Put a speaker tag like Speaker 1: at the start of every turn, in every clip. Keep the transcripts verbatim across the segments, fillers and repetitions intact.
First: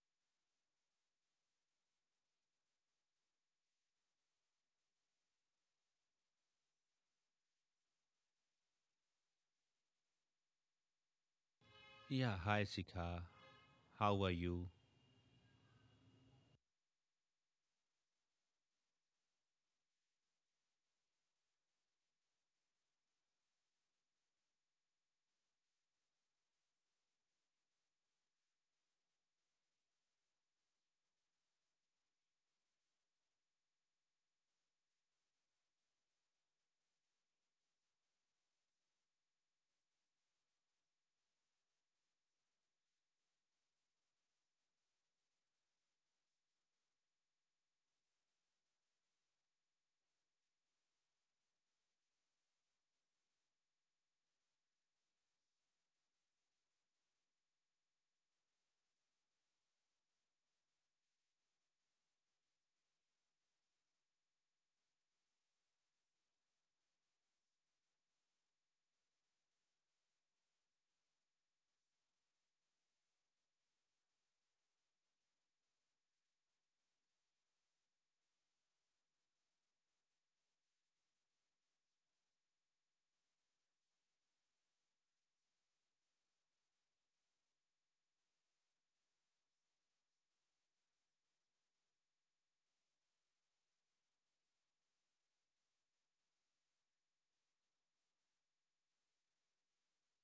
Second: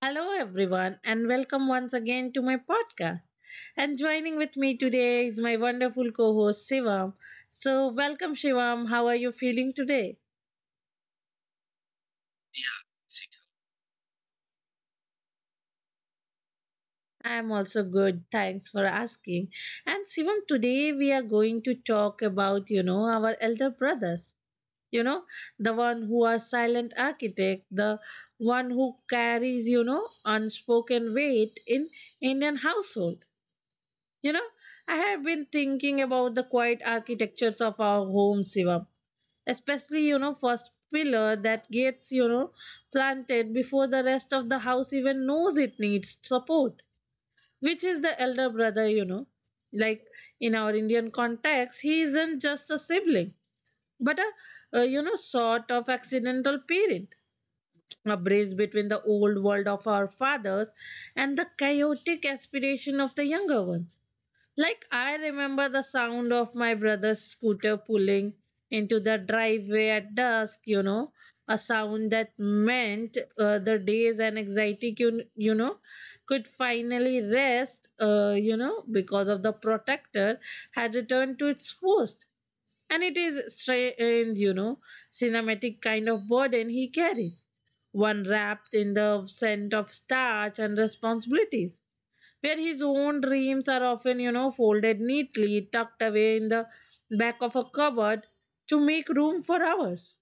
Speaker 1: Hello, everyone, and welcome once again to my podcast. And joining with me today is my wonderful co host Shivam. So, welcome, Shivam. How are you feeling today?
Speaker 2: Yeah, hi Sikha. How are you?
Speaker 1: I am also good. Thanks for asking. And Shivam, today we are going to talk about, you know, our elder brothers. You know, the one who are silent architect, the one who carries, you know, unspoken weight in Indian household. You know, I have been thinking about the quiet architectures of our home, Shivam. Especially, you know, first pillar that gets, you know, planted before the rest of the house even knows it needs support, which is the elder brother, you know. Like in our Indian context, he isn't just a sibling, but a, a you know, sort of accidental parent. A bridge between the old world of our fathers and the chaotic aspiration of the younger ones. Like, I remember the sound of my brother's scooter pulling into the driveway at dusk, you know, a sound that meant uh, the days and anxiety, you, you know, could finally rest, uh, you know, because of the protector had returned to its host. And it is strange, you know, cinematic kind of burden he carries, one wrapped in the scent of starch and responsibilities where his own dreams are often, you know, folded neatly, tucked away in the back of a cupboard to make room for ours.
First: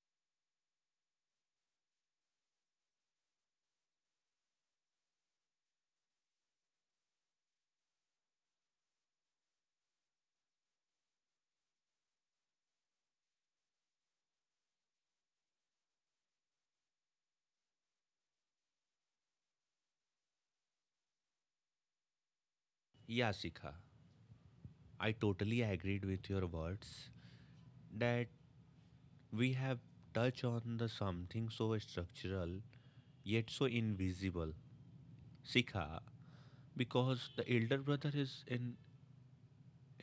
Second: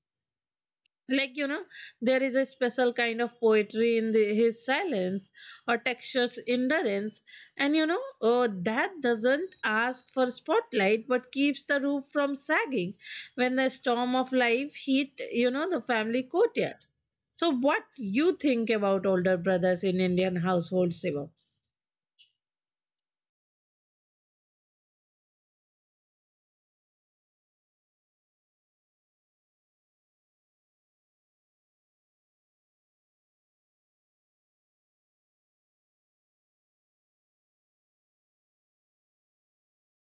Speaker 1: Like, you know, there is a special kind of poetry in the, his silence or textures endurance. And, you know, uh, that doesn't ask for spotlight but keeps the roof from sagging when the storm of life hit, you know, the family courtyard. So, what you think about older brothers in Indian households, Shivam?
Speaker 2: Yeah, Sikha. I totally agreed with your words that we have touched on the something so structural yet so invisible. Sikha, because the elder brother is in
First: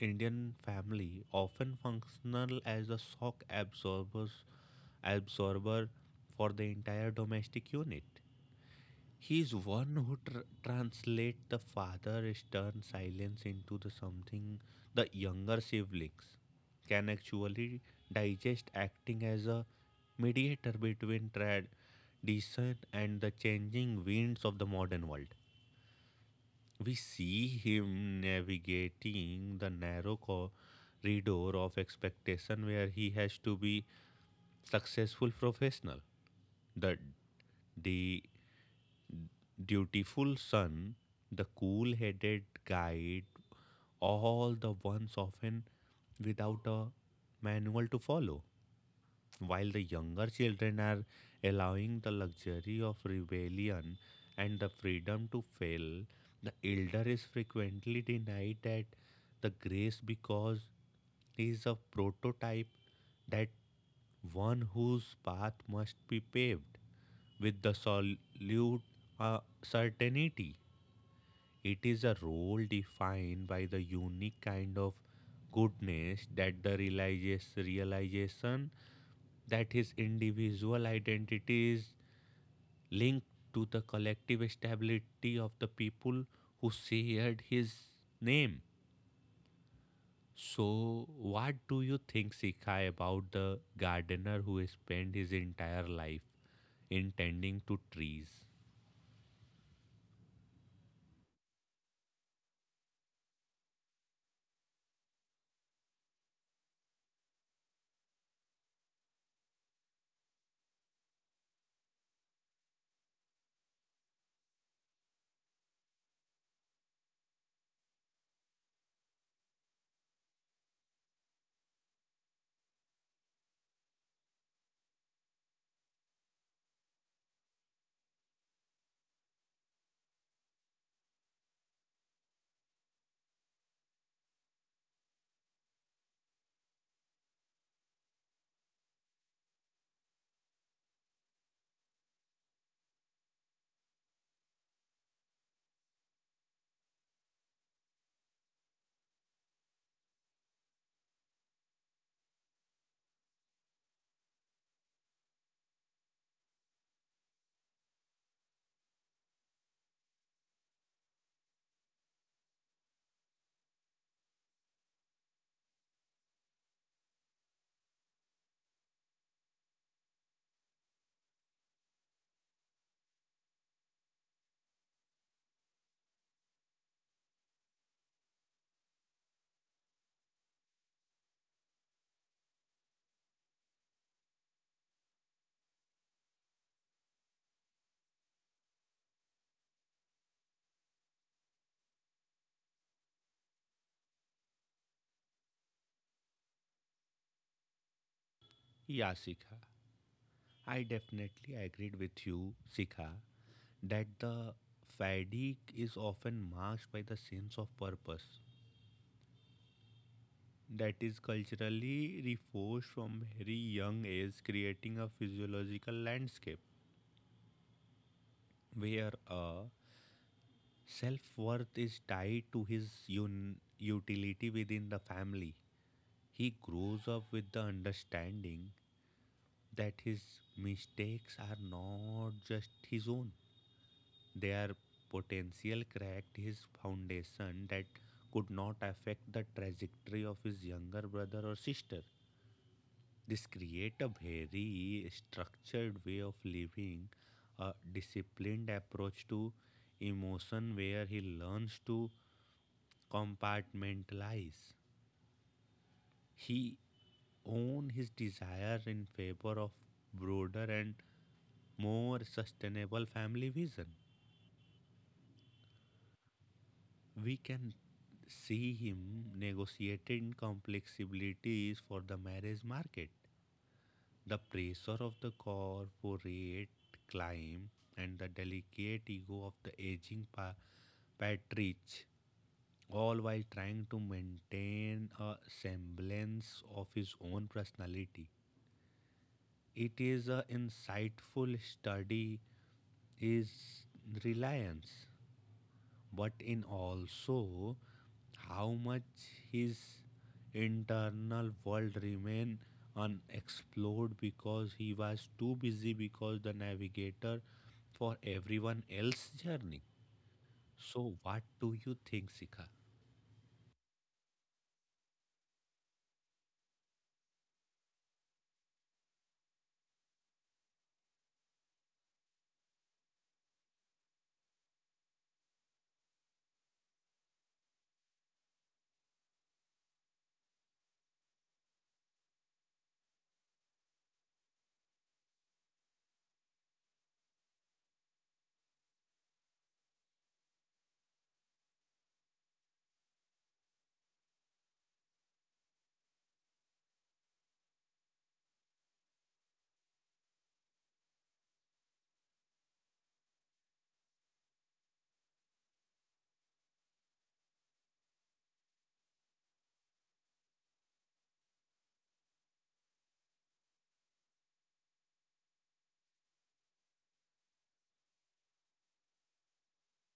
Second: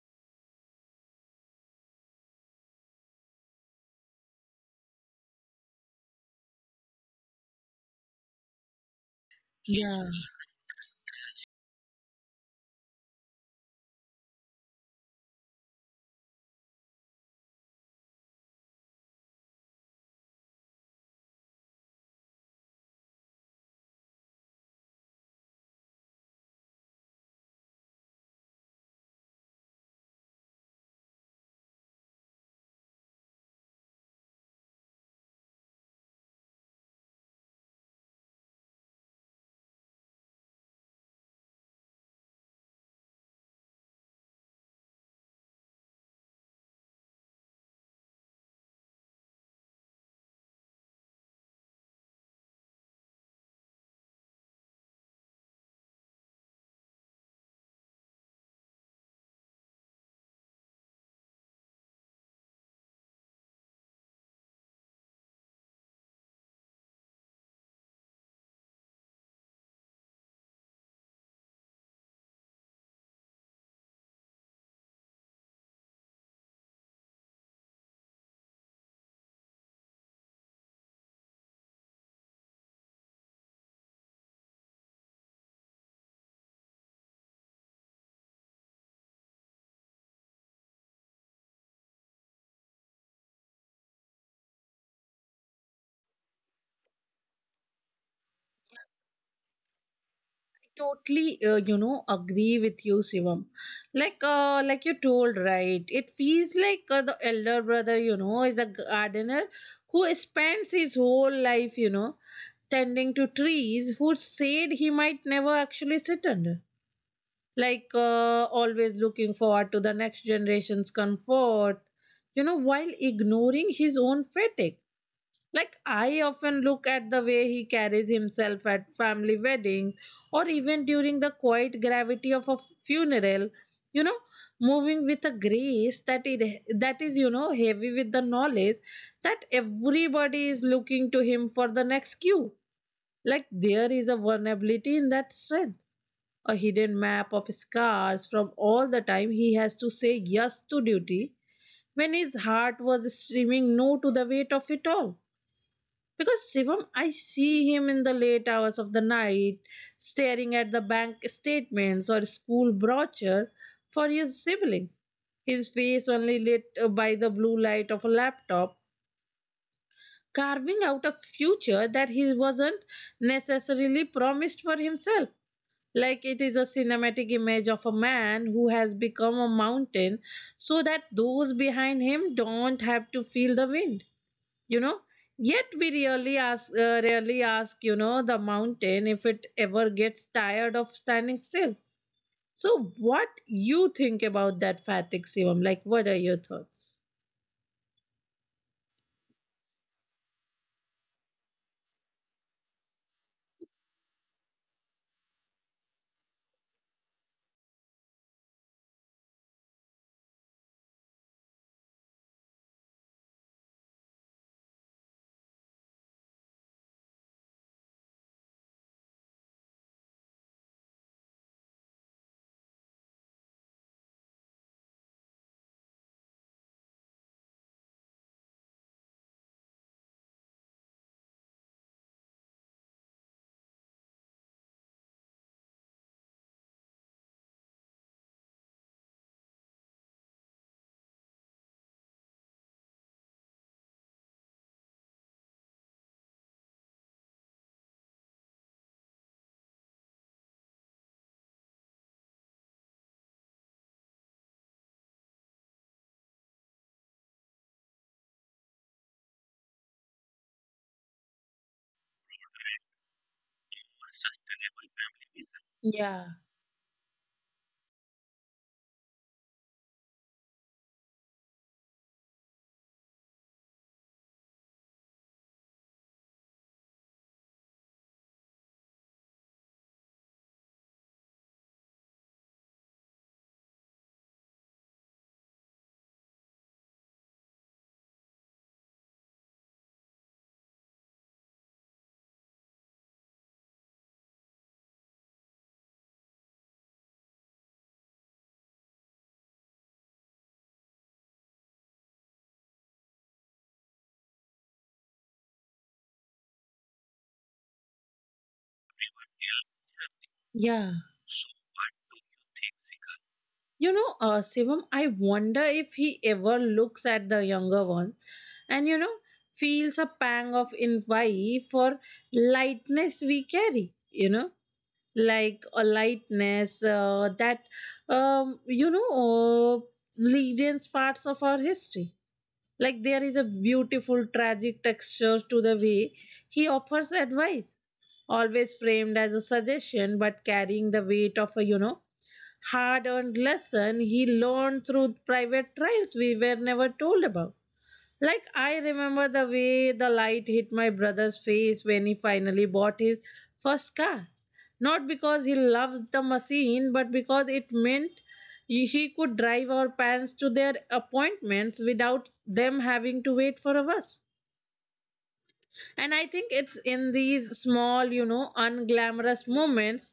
Speaker 2: Indian family often functional as a shock absorbers absorber for the entire domestic unit. He is one who tr- translates the father's stern silence into the something the younger siblings can actually digest, acting as a mediator between tradition and the changing winds of the modern world. We see him navigating the narrow corridor of expectation where he has to be successful professional, the the dutiful son, the cool headed guide, all the ones often without a manual to follow while the younger children are allowing the luxury of rebellion and the freedom to fail, the elder is frequently denied that the grace because he is a prototype that one whose path must be paved with the solute uh, certainty. It is a role defined by the unique kind of goodness that the realizes- realization that his individual identity is linked to the collective stability of the people who shared his name. So, what do you think, Sikai, about the gardener who spent his entire life in tending to trees?
Speaker 1: totally uh, you know agree with you, Shivam. Like uh, like you told, right? It feels like uh, the elder brother you know is a gardener who spends his whole life you know tending to trees who said he might never actually sit under. Like uh, always looking forward to the next generation's comfort you know while ignoring his own fatigue. Like, I often look at the way he carries himself at family weddings or even during the quiet gravity of a funeral, you know, moving with a grace that it that is, you know, heavy with the knowledge that everybody is looking to him for the next cue. Like there is a vulnerability in that strength, a hidden map of scars from all the time he has to say yes to duty when his heart was screaming no to the weight of it all. Because Shivam, I see him in the late hours of the night staring at the bank statements or school brochure for his siblings. His face only lit uh, by the blue light of a laptop, carving out a future that he wasn't necessarily promised for himself. Like it is a cinematic image of a man who has become a mountain so that those behind him don't have to feel the wind you know yet we really ask uh, rarely ask you know the mountain if it ever gets tired of standing still. So what you think about that fatigue serum? Like, what are your thoughts?
Speaker 2: Yeah, Sikha. I definitely agreed with you, Sikha, that the fatigue is often masked by the sense of purpose that is culturally reinforced from very young age, creating a physiological landscape where a self-worth is tied to his un- utility within the family. He grows up with the understanding that his mistakes are not just his own. Their potential cracked his foundation that could not affect the trajectory of his younger brother or sister. This creates a very structured way of living, a disciplined approach to emotion where he learns to compartmentalize. He own his desire in favor of broader and more sustainable family vision.
Speaker 1: Yeah,
Speaker 2: We can see him negotiating complexibilities for the marriage market. The pressure of the corporate climb and the delicate ego of the aging pa- patriarch, all while trying to maintain a semblance of his own personality. It is an insightful study is reliance but in also how much his internal world remained unexplored because he was too busy because the navigator for everyone else's journey.
Speaker 1: yeah.
Speaker 2: So what do you think, Sika?
Speaker 1: You know, uh, Shivam, I wonder if he ever looks at the younger ones and you know feels a pang of envy for lightness we carry you know like a lightness uh, that um, you know uh, leadens parts of our history. Like there is a beautiful tragic texture to the way he offers advice, always framed as a suggestion but carrying the weight of a you know hard earned lesson he learned through private trials we were never told about. Like, I remember the way the light hit my brother's face when he finally bought his first car. Not because he loves the machine, but because it meant he- she could drive our parents to their appointments without them having to wait for a bus. And I think it's in these small, you know, unglamorous moments,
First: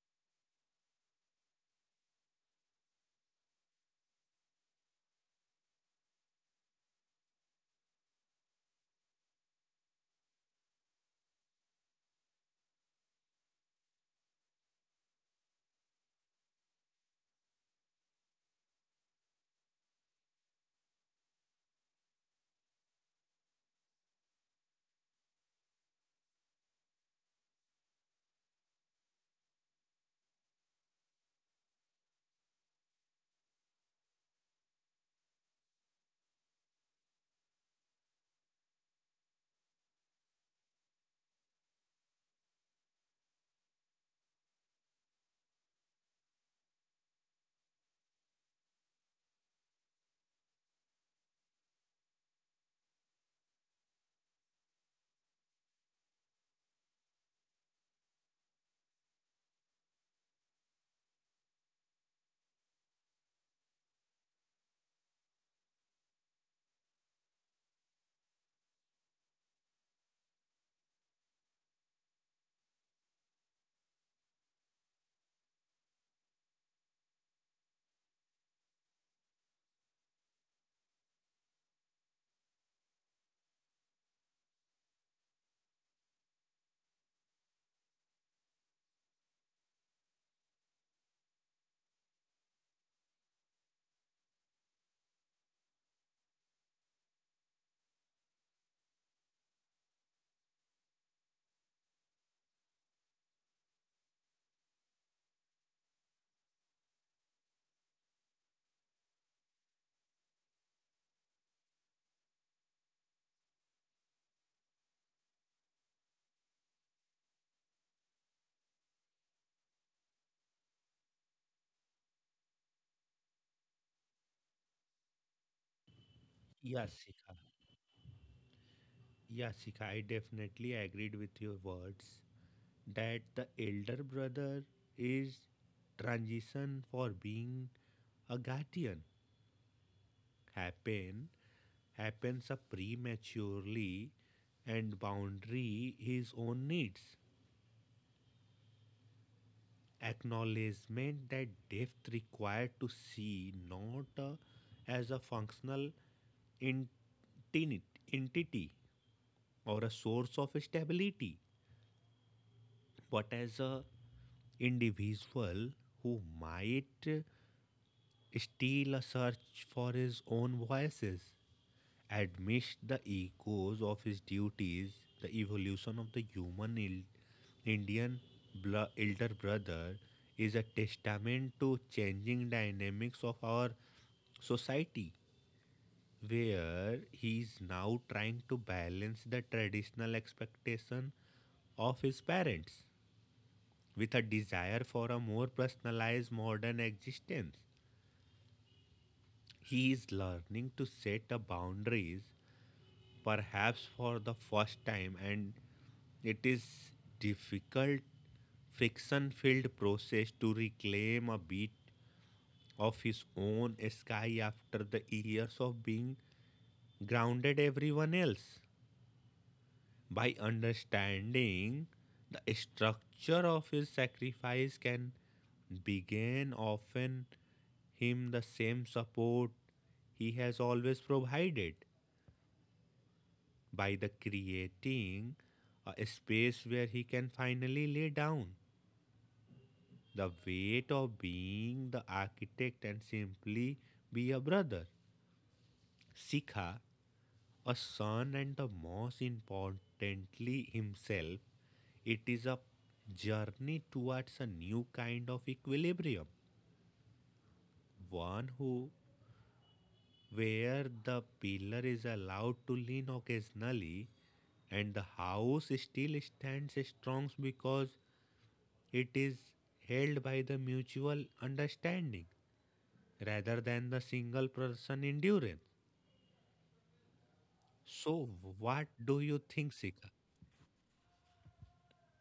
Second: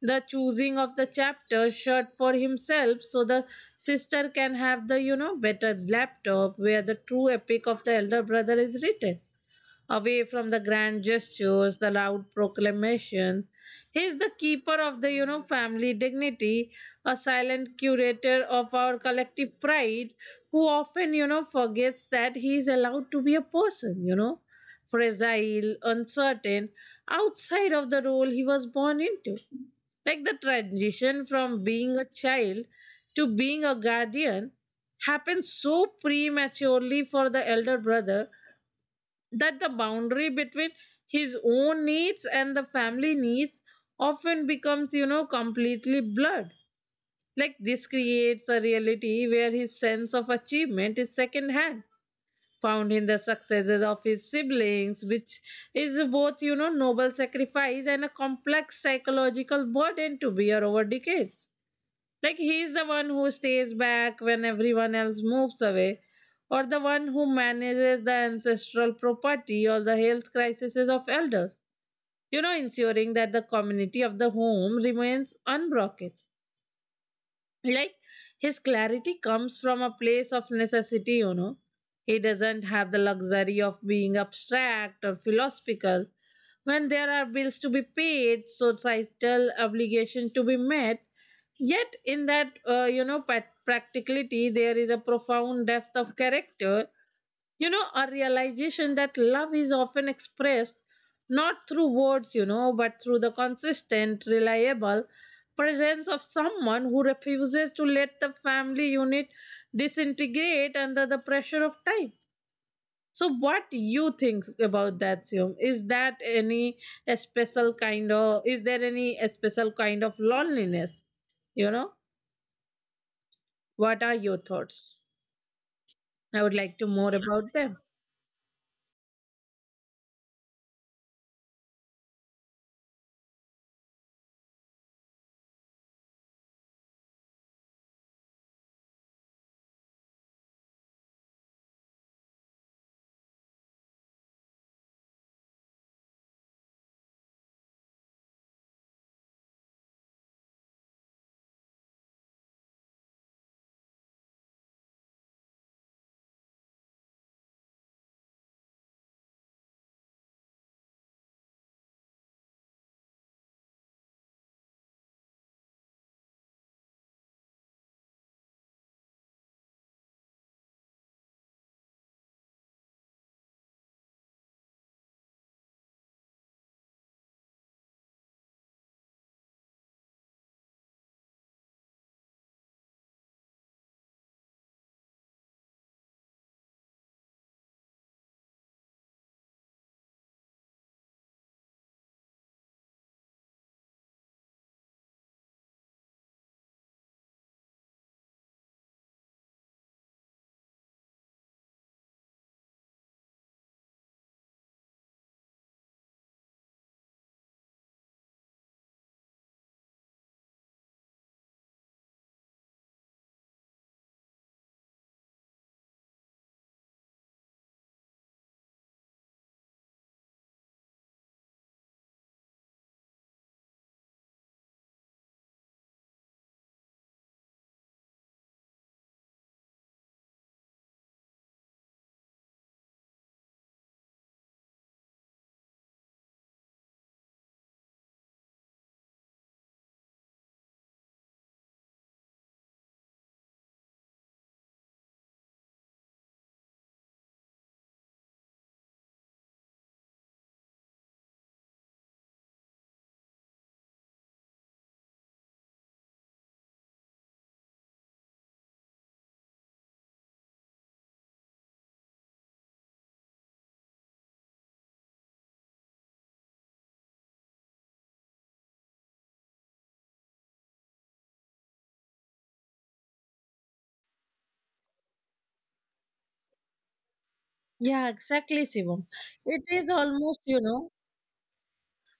Speaker 1: the choosing of the chapter shirt for himself so the sister can have the, you know, better laptop, where the true epic of the elder brother is written, away from the grand gestures, the loud proclamations. He is the keeper of the, you know, family dignity, a silent curator of our collective pride, who often, you know, forgets that he is allowed to be a person, you know, fragile, uncertain, outside of the role he was born into. Like the transition from being a child to being a guardian happens so prematurely for the elder brother that the boundary between his own needs and the family needs often becomes you know completely blurred. Like this creates a reality where his sense of achievement is secondhand, found in the successes of his siblings, which is both you know noble sacrifice and a complex psychological burden to bear over decades. Like he's the one who stays back when everyone else moves away, or the one who manages the ancestral property or the health crises of elders. You know, ensuring that the community of the home remains unbroken. Like his clarity comes from a place of necessity, you know. He doesn't have the luxury of being abstract or philosophical when there are bills to be paid, so societal obligation to be met. Yet, in that, uh, you know, pat- practicality, there is a profound depth of character, you know, a realization that love is often expressed not through words, you know, but through the consistent, reliable presence of someone who refuses to let the family unit disintegrate under the pressure of time. So what you think about that Siom? Is that any a special kind of is there any a special kind of loneliness? You know? What are your thoughts? I would like to
Speaker 2: Yes,
Speaker 1: more
Speaker 2: Sika.
Speaker 1: about them.
Speaker 2: Yes, Sika. I definitely agreed with your words that the elder brother is transition for being a guardian happen happens up prematurely and boundary his own needs acknowledgement that depth required to see not uh, as a functional entini- entity or a source of stability but as a individual who might still a search for his own voices, amidst the echoes of his duties, the evolution of the human il- Indian bl- elder brother is a testament to changing dynamics of our society, where he is now trying to balance the traditional expectation of his parents with a desire for a more personalized modern existence. He is learning to set the boundaries, perhaps for the first time, and it is difficult, friction-filled process to reclaim a bit of his own sky after the years of being grounded everyone else. By understanding the structure of his sacrifice can begin offering him the same support he has always provided by the creating a space where he can finally lay down the weight of being the architect and simply be a brother. Sikha, a son and the most importantly himself, it is a journey towards a new kind of equilibrium, one who where the pillar is allowed to lean occasionally and the house still stands strong because it is held by the mutual understanding rather than the single person endurance.
Speaker 1: Yeah,
Speaker 2: So,
Speaker 1: exactly,
Speaker 2: what
Speaker 1: Shivam.
Speaker 2: do you
Speaker 1: It
Speaker 2: think,
Speaker 1: is
Speaker 2: Sika?
Speaker 1: almost, you know,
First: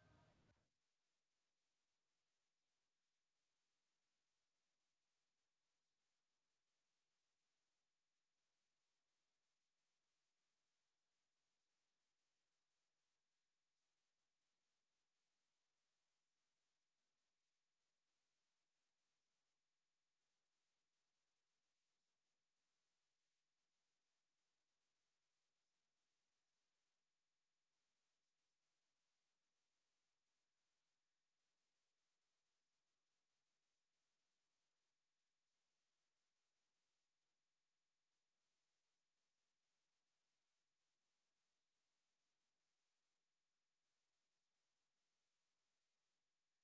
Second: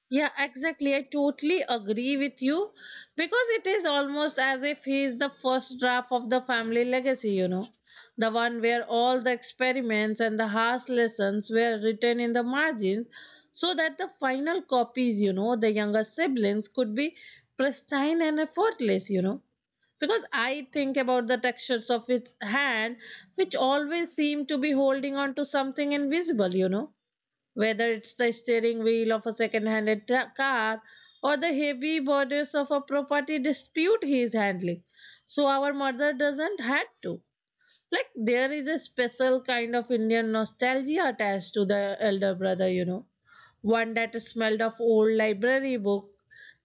Speaker 1: Yeah, exactly. I totally agree with you because it is almost as if he is the first draft of the family legacy, you know, the one where all the experiments and the harsh lessons were written in the margins so that the final copies, you know, the younger siblings could be pristine and effortless, you know. Because I think about the textures of its hand, which always seem to be holding on to something invisible, you know whether it's the steering wheel of a second-handed tra- car or the heavy bodies of a property dispute he is handling. So our mother doesn't had to. Like there is a special kind of Indian nostalgia attached to the elder brother, you know. One that smelled of old library book,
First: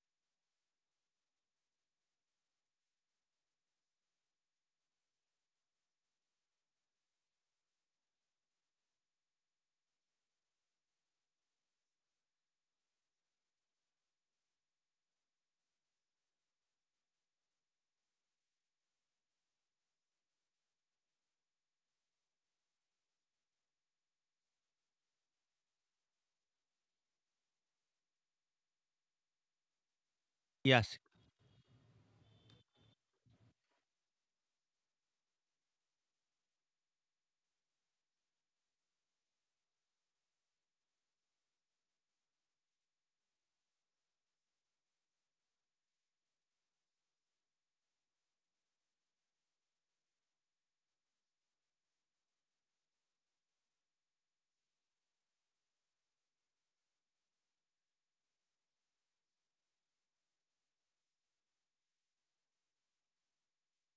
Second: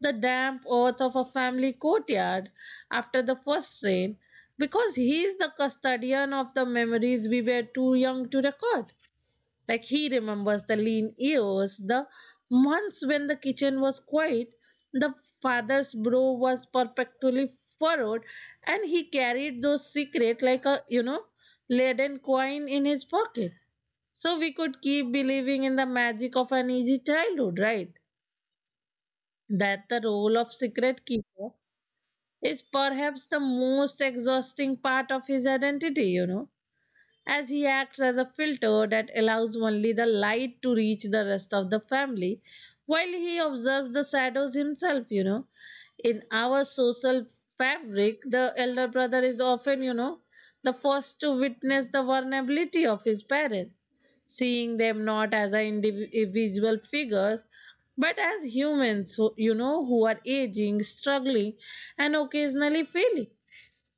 Speaker 1: the damp earth of a family courtyard after the first rain, because he is the custodian of the memories we were too young to record. Like he remembers the lean years, the months when the kitchen was quiet, the father's brow was perpetually furrowed, and he carried those secrets like a you know laden coin in his pocket. So we could keep believing in the magic of an easy childhood, right? That the role of
Speaker 2: Yes,
Speaker 1: secret keeper is perhaps the most exhausting part of his identity, you know as he acts as a filter that allows only the light to reach the rest of the family while he observes the shadows himself you know in our social fabric, the elder brother is often you know the first to witness the vulnerability of his parents, seeing them not as a individual figures but as humans who you know who are aging, struggling, and occasionally failing.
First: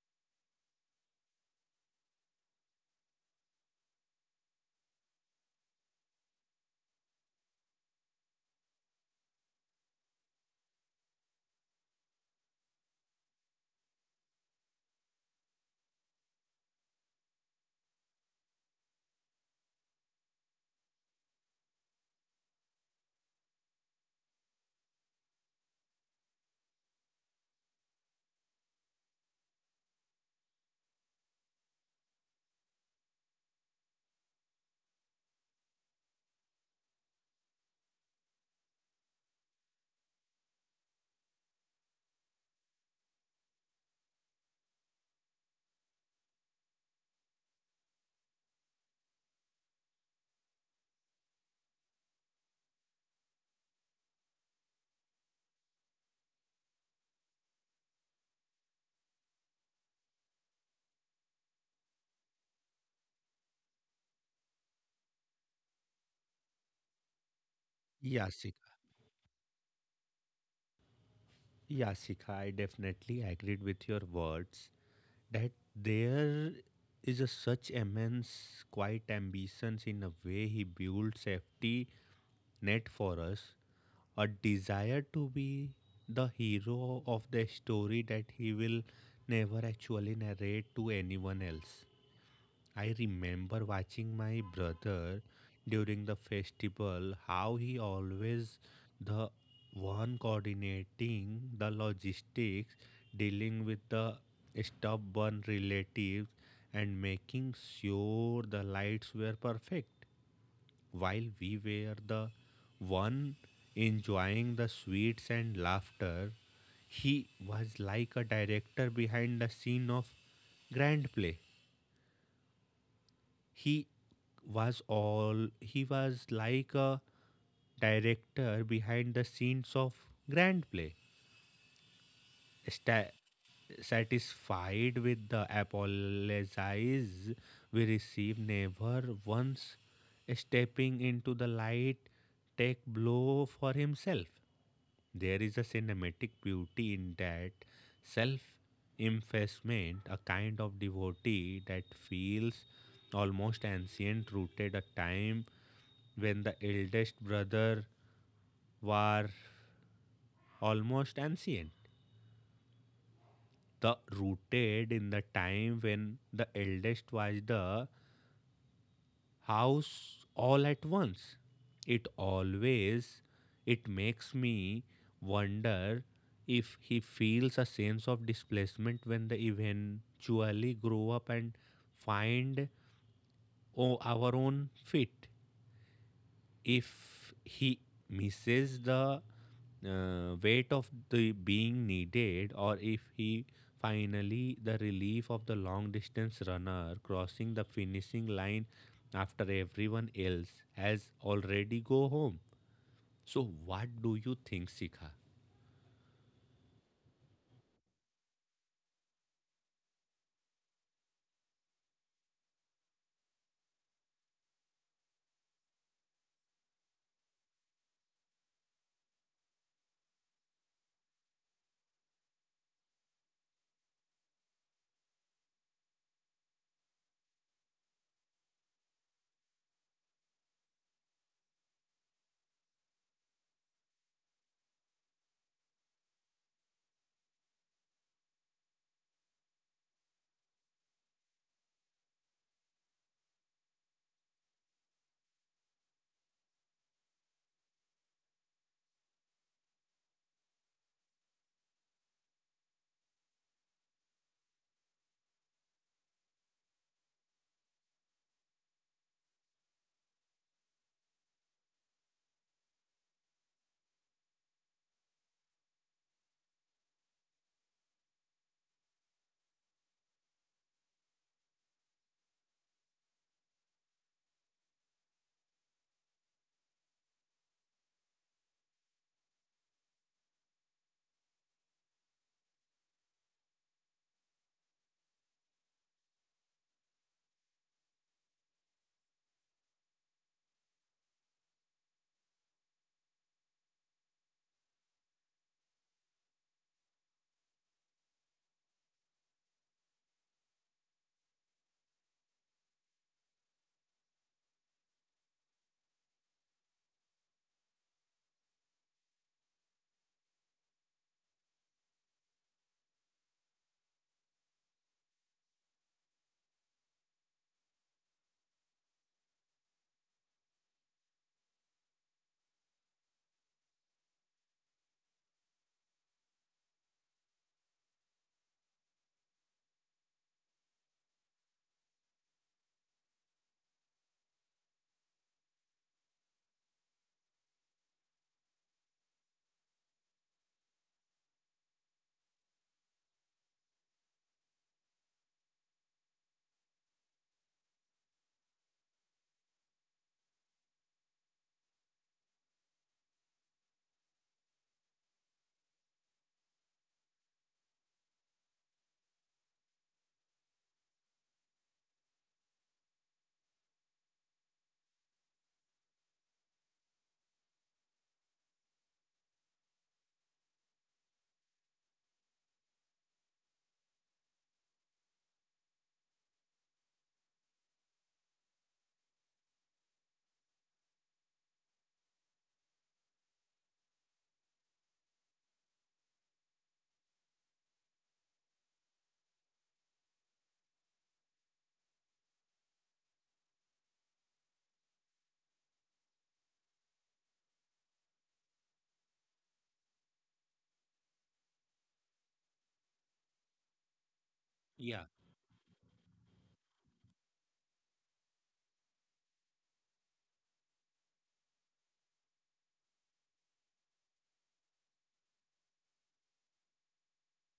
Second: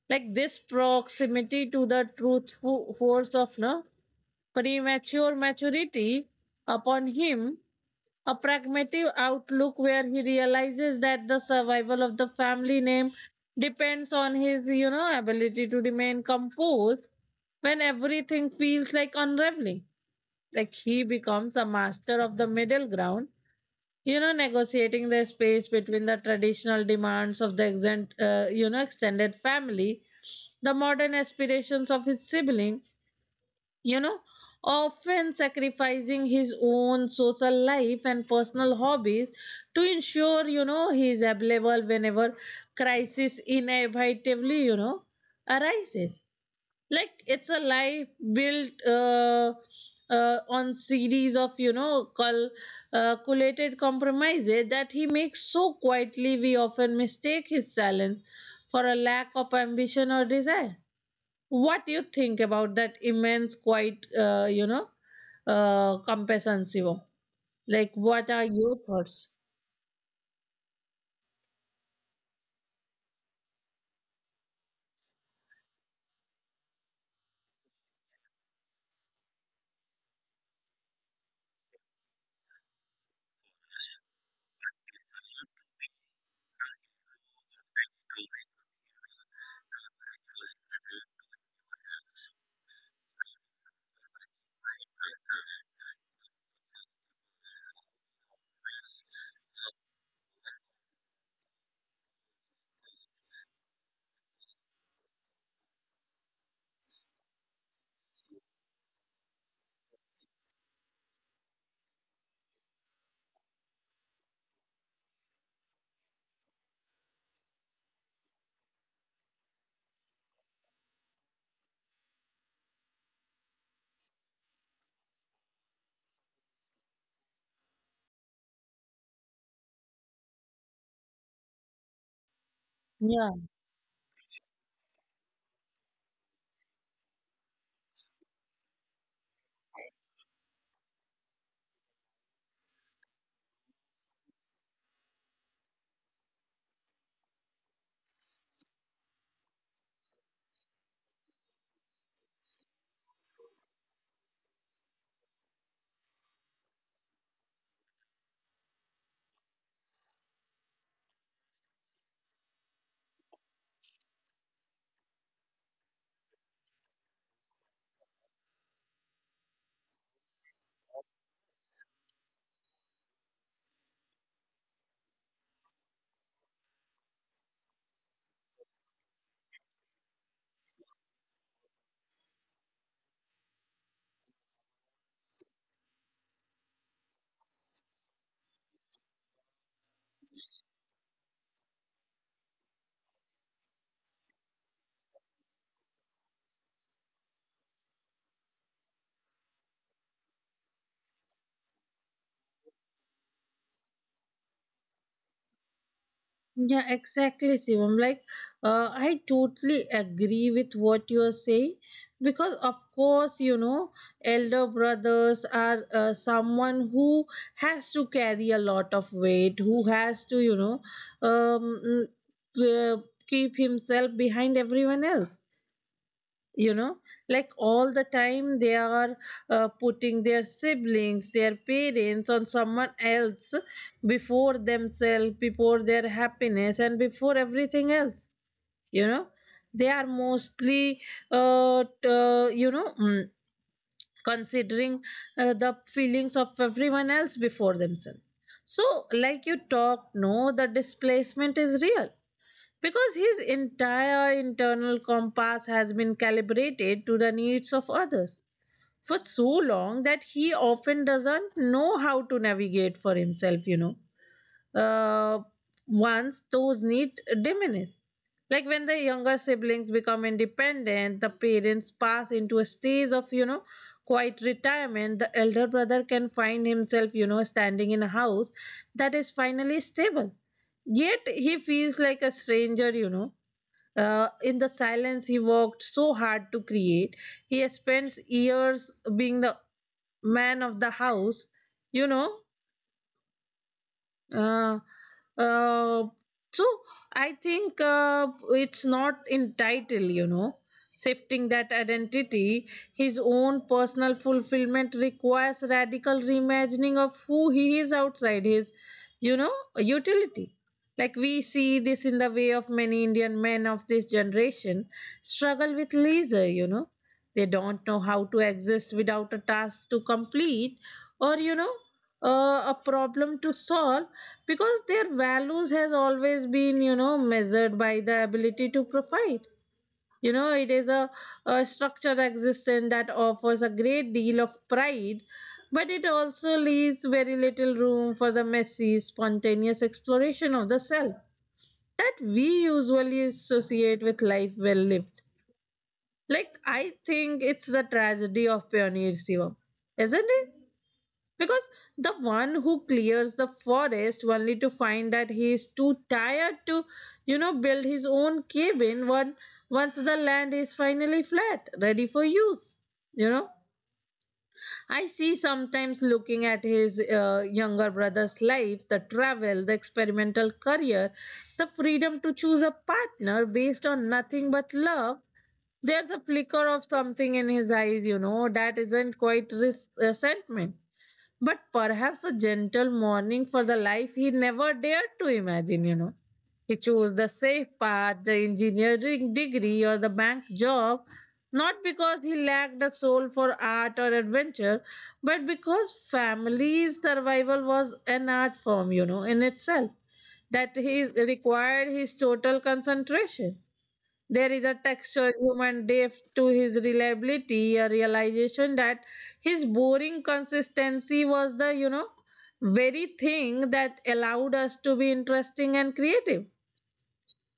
Speaker 1: Like this proximity to the truth fo- force of no premature maturity upon him, a pragmatic outlook where he realizes that the survival of the family name depends on his, you know, ability to remain composed when everything feels like unraveling. Like he becomes a master of the middle ground, you know, negotiating the space between the traditional demands of the extent, uh, you know, extended family, the modern aspirations of his sibling, you know, often sacrificing his own social life and personal hobbies to ensure, you know, he is available whenever crisis inevitably, you know, arises. Like it's a life built uh, uh, on series of, you know, cul- calculated compromises that he makes so quietly we often mistake his silence for a lack of ambition or desire. What do you think about that immense, quite, uh, you know, uh, compassion, Shivam? Like, what
Speaker 2: yes,
Speaker 1: are
Speaker 2: Sika.
Speaker 1: your thoughts?
Speaker 2: Yes, Sika. I definitely agreed with your words that there is a such immense, quiet ambitions in a way he builds safety net for us, a desire to be the hero of the story that he will never actually narrate to anyone else. I remember watching my brother during the festival how he always the one coordinating the logistics dealing with the stubborn relatives and making sure the lights were perfect while we were the one enjoying the sweets and laughter. He was like a director behind the scene of grand play he was all he was like a director behind the scenes of grand play, sta-
Speaker 1: Yeah,
Speaker 2: satisfied with the apologies we received never once stepping into the light take blow for himself. There is a cinematic beauty in that self effacement, a kind of devotee that feels almost ancient, rooted a time when the eldest brother were almost ancient. The rooted in the time when the eldest was the house all at once. It always it makes me wonder if he feels a sense of displacement when they eventually grow up and find o- our own feet, if he misses the uh, weight of the being needed or if he finally the relief of the long distance runner crossing the finishing line after everyone else has already go home. So what do you think, Sikha?
Speaker 1: yeah, exactly, Shivam. Like, uh, I totally agree with what you are saying because, of course, you know, elder brothers are uh, someone who has to carry a lot of weight, who has to, you know, um, mm, uh, keep himself behind everyone else, you know, like all the time they are uh, putting their siblings, their parents on someone else before themselves, before their happiness and before everything else, you know. They are mostly uh, t- uh, you know mm, considering uh, the feelings of everyone else before themselves. So, like you talk, no, the displacement is real because his entire internal compass has been calibrated to the needs of others for so long that he often doesn't know how to navigate for himself, you know. Uh, Once those needs diminish, like when the younger siblings become independent, the parents pass into a stage of, you know, quiet retirement, the elder brother can find himself, you know, standing in a house that is finally stable. Yet he feels like a stranger, you know, uh, in the silence he worked so hard to create, he spends years being the man of the house, you know, uh, uh, so I think uh, it's not entitled, you know, shifting that identity. His own personal fulfillment requires radical reimagining of who he is outside his, you know, utility. Like we see this in the way of many Indian men of this generation struggle with leisure, you know. They don't know how to exist without a task to complete or, you know, uh, a problem to solve, because their values has always been, you know, measured by the ability to provide. You know, it is a, a structured existence that offers a great deal of pride, but it also leaves very little room for the messy, spontaneous exploration of the self that we usually associate with life well lived. Like, I think it's the tragedy of pioneer, Shivam, isn't it? Because the one who clears the forest only to find that he is too tired to, you know, build his own cabin, when once the land is finally flat, ready for use. You know, I see sometimes looking at his uh, younger brother's life, the travel, the experimental career, the freedom to choose a partner based on nothing but love, there's a flicker of something in his eyes, you know, that isn't quite res- resentment, but perhaps a gentle mourning for the life he never dared to imagine, you know. He chose the safe path, the engineering degree, or the bank job, not because he lacked a soul for art or adventure, but because family survival was an art form, you know, in itself, that he required his total concentration. There is a
Speaker 2: Yeah,
Speaker 1: texture human depth to his reliability, a realization that his boring consistency was the, you know, very thing that allowed us to be interesting and creative.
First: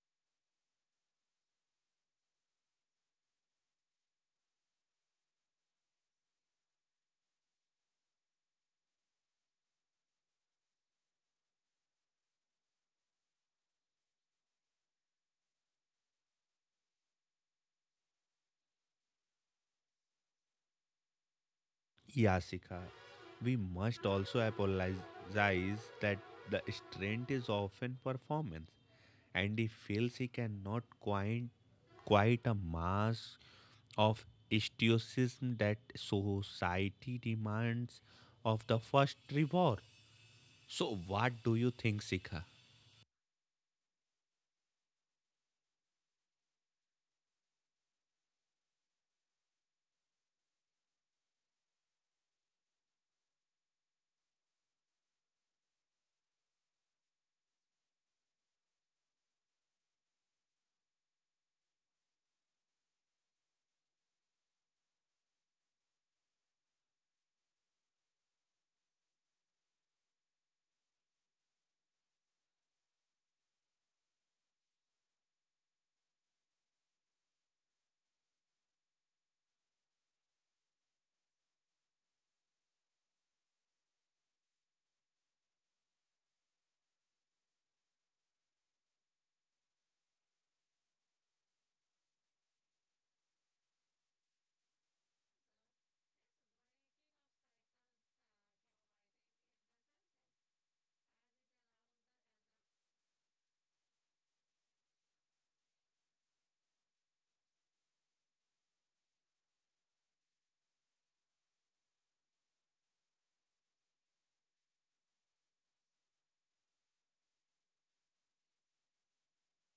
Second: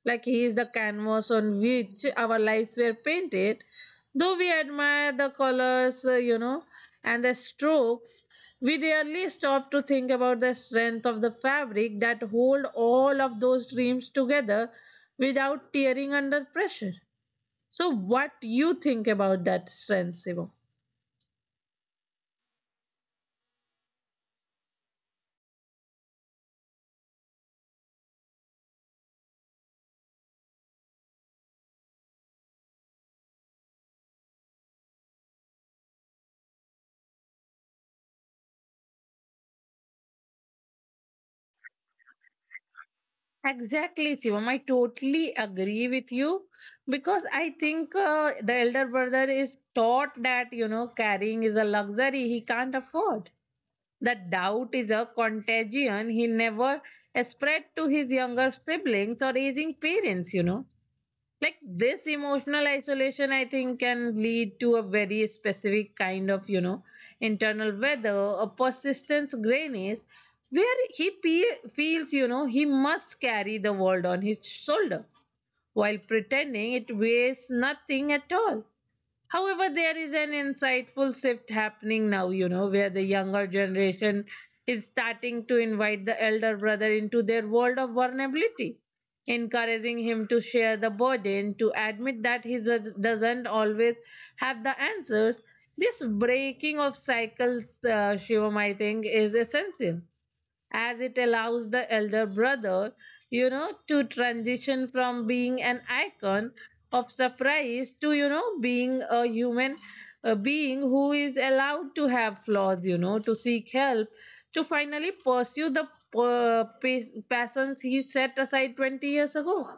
Speaker 1: Like he is the canvas on which our lives were painted. Though we admire the colors, uh, you know, and the strokes, we rarely stop to think about the strength of the fabric that hold all of those dreams together without tearing under pressure. So what you think about that strength, Shivam?
Speaker 2: Yasika, we must also apologize that the strength is often performance, and he feels he cannot quite quite a mass of stoicism that society demands of the first reward. So, what do you think, Sika?
Speaker 1: Exactly, Shivam. I totally agree with you because I think uh, the elder brother is taught that, you know, carrying is a luxury he can't afford. That doubt is a contagion he never spread to his younger siblings or aging parents, you know. Like, this emotional isolation, I think, can lead to a very specific kind of, you know, internal weather, a persistence grayness, where he pe- feels, you know, he must carry the world on his shoulder while pretending it weighs nothing at all. However, there is an insightful shift happening now, you know, where the younger generation is starting to invite the elder brother into their world of vulnerability, encouraging him to share the burden, to admit that he does- doesn't always have the answers. This breaking of cycles, uh, Shivam, I think, is essential as it allows the elder brother, you know, to transition from being an icon of surprise to, you know, being a human uh, being who is allowed to have flaws, you know, to seek help, to finally pursue the uh, pas- passions he set aside twenty years ago.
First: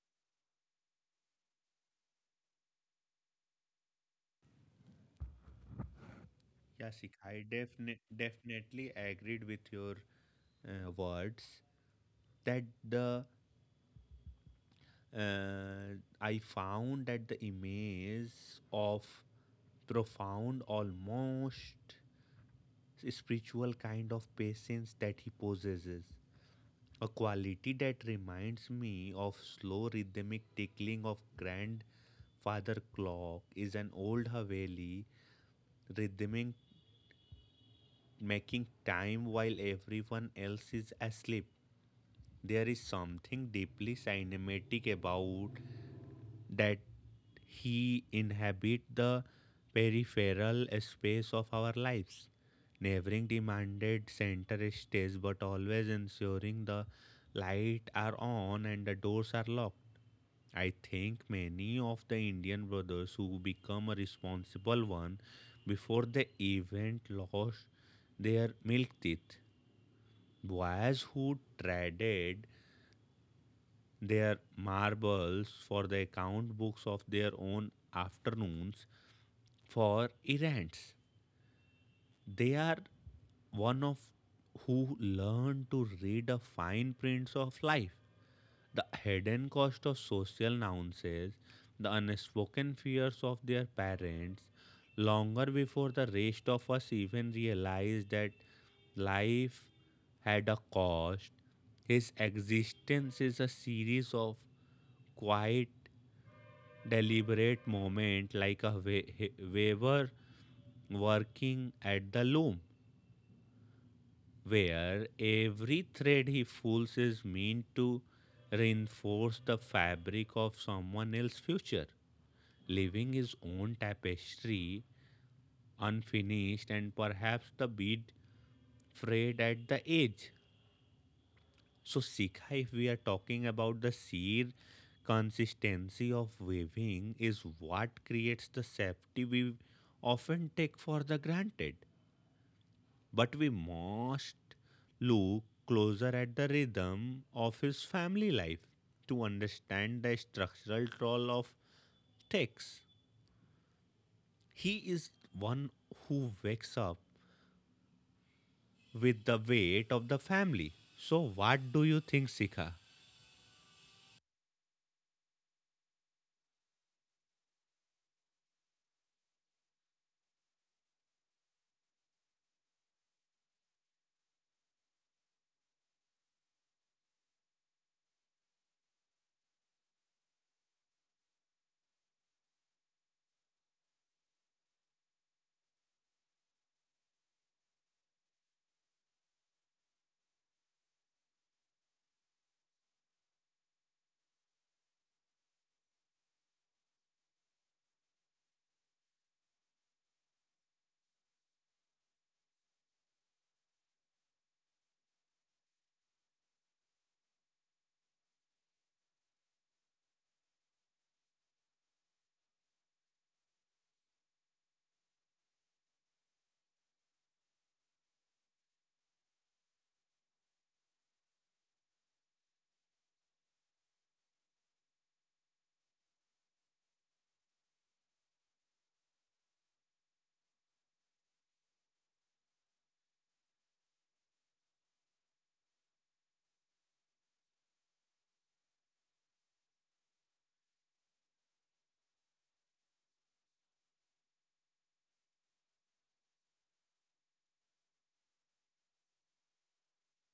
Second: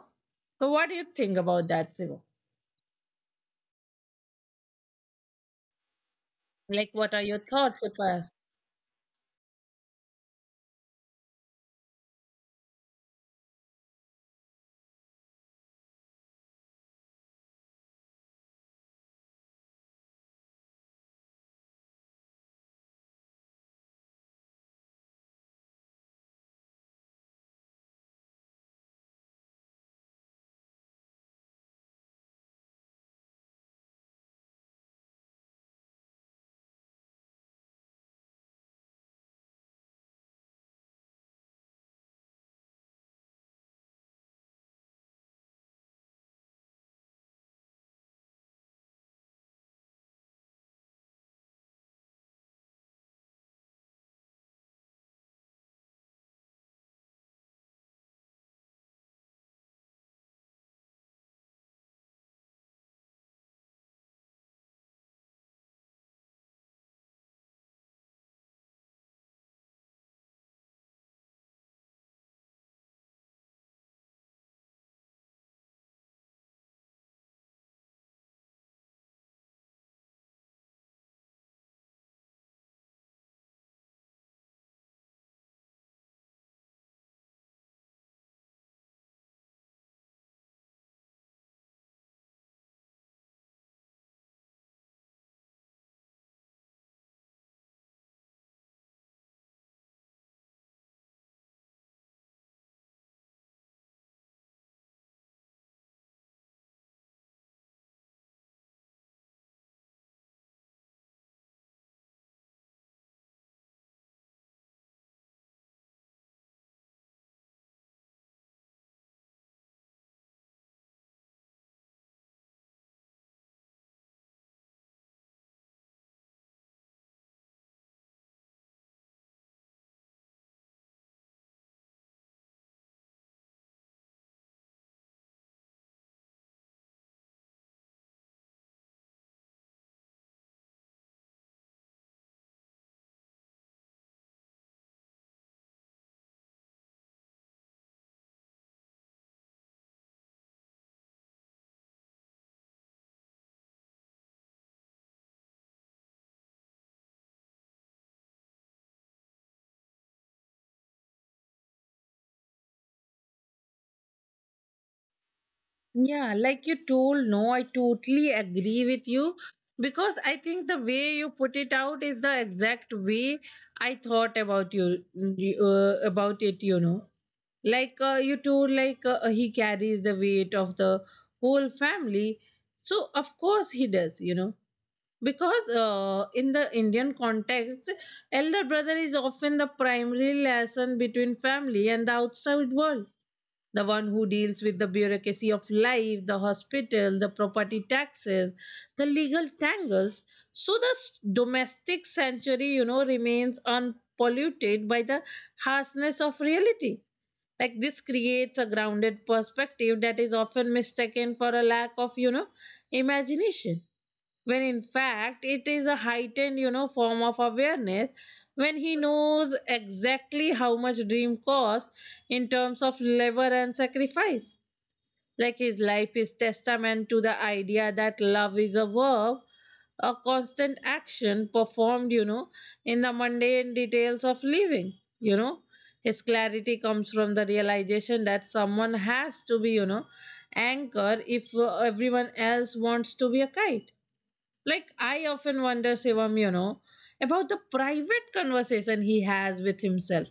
Speaker 1: So, what do you think about that, Sivo?
Speaker 2: Yeah,
Speaker 1: Like, what
Speaker 2: Sika,
Speaker 1: are your
Speaker 2: I
Speaker 1: thoughts,
Speaker 2: defini-
Speaker 1: Sipa?
Speaker 2: definitely agreed with your uh, words that the uh, I found that the image of profound, almost spiritual kind of patience that he possesses. A quality that reminds me of slow rhythmic tickling of grandfather clock is an old Haveli rhythmic making time while everyone else is asleep. There is something deeply cinematic about that he inhabit the peripheral space of our lives, never demanded center stage but always ensuring the lights are on and the doors are locked. I think many of the Indian brothers who become a responsible one before the event lost their milk teeth. Boys who traded their marbles for the account books of their own afternoons for errands. They are one of who learn to read the fine prints of life. The hidden cost of social nuances, the unspoken fears of their parents, longer before the rest of us even realize that life had a cost, his existence is a series of quiet, deliberate moments like a wa- he- weaver working at the loom where every thread he pulls is meant to reinforce the fabric of someone else's future, leaving his own tapestry unfinished and perhaps the bead frayed at the edge. So, Sikha, if we are talking about the sheer consistency of weaving, is what creates the safety we often take for the granted. But we must look closer at the rhythm of his family life to understand the structural role of Tex. He is one who wakes up with the weight of the family. So, what do you think, Sika?
Speaker 1: Yeah, like you told, no, I totally agree with you because I think the way you put it out is the exact way I thought about you uh, about it, you know. Like, uh, you told, like, uh, he carries the weight of the whole family, so of course he does, you know, because uh, in the Indian context, elder brother is often the primary liaison between family and the outside world, the one who deals with the bureaucracy of life, the hospital, the property taxes, the legal tangles, so the s- domestic sanctuary, you know, remains unpolluted by the harshness of reality. Like, this creates a grounded perspective that is often mistaken for a lack of, you know, imagination, when in fact it is a heightened, you know, form of awareness, when he knows exactly how much dream costs in terms of labor and sacrifice. Like, his life is testament to the idea that love is a verb, a constant action performed, you know, in the mundane details of living, you know. His clarity comes from the realization that someone has to be, you know, anchor if uh, everyone else wants to be a kite. Like, I often wonder, Sivam, you know, about the private conversation he has with himself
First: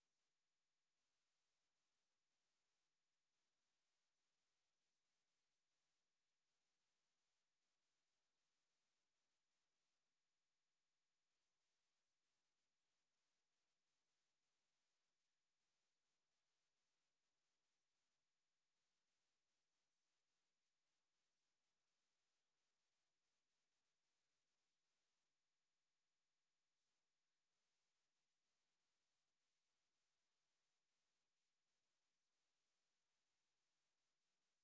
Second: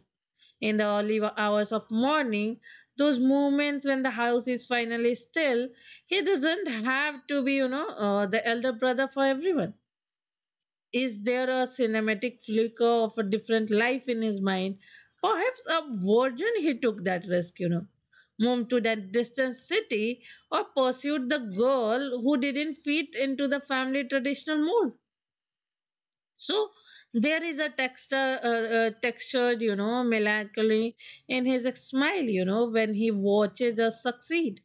Speaker 1: in the early hours of morning. Those moments when the house is finally still, he doesn't have to be, you know, uh, the elder brother for everyone. Is there a cinematic flicker of a different life in his mind? Perhaps a virgin he took that risk, you know, moved to that distant city or pursued the girl who didn't fit into the family traditional mold. So, there is a texture, uh, uh, textured, you know, melancholy in his smile, you know, when he watches us succeed.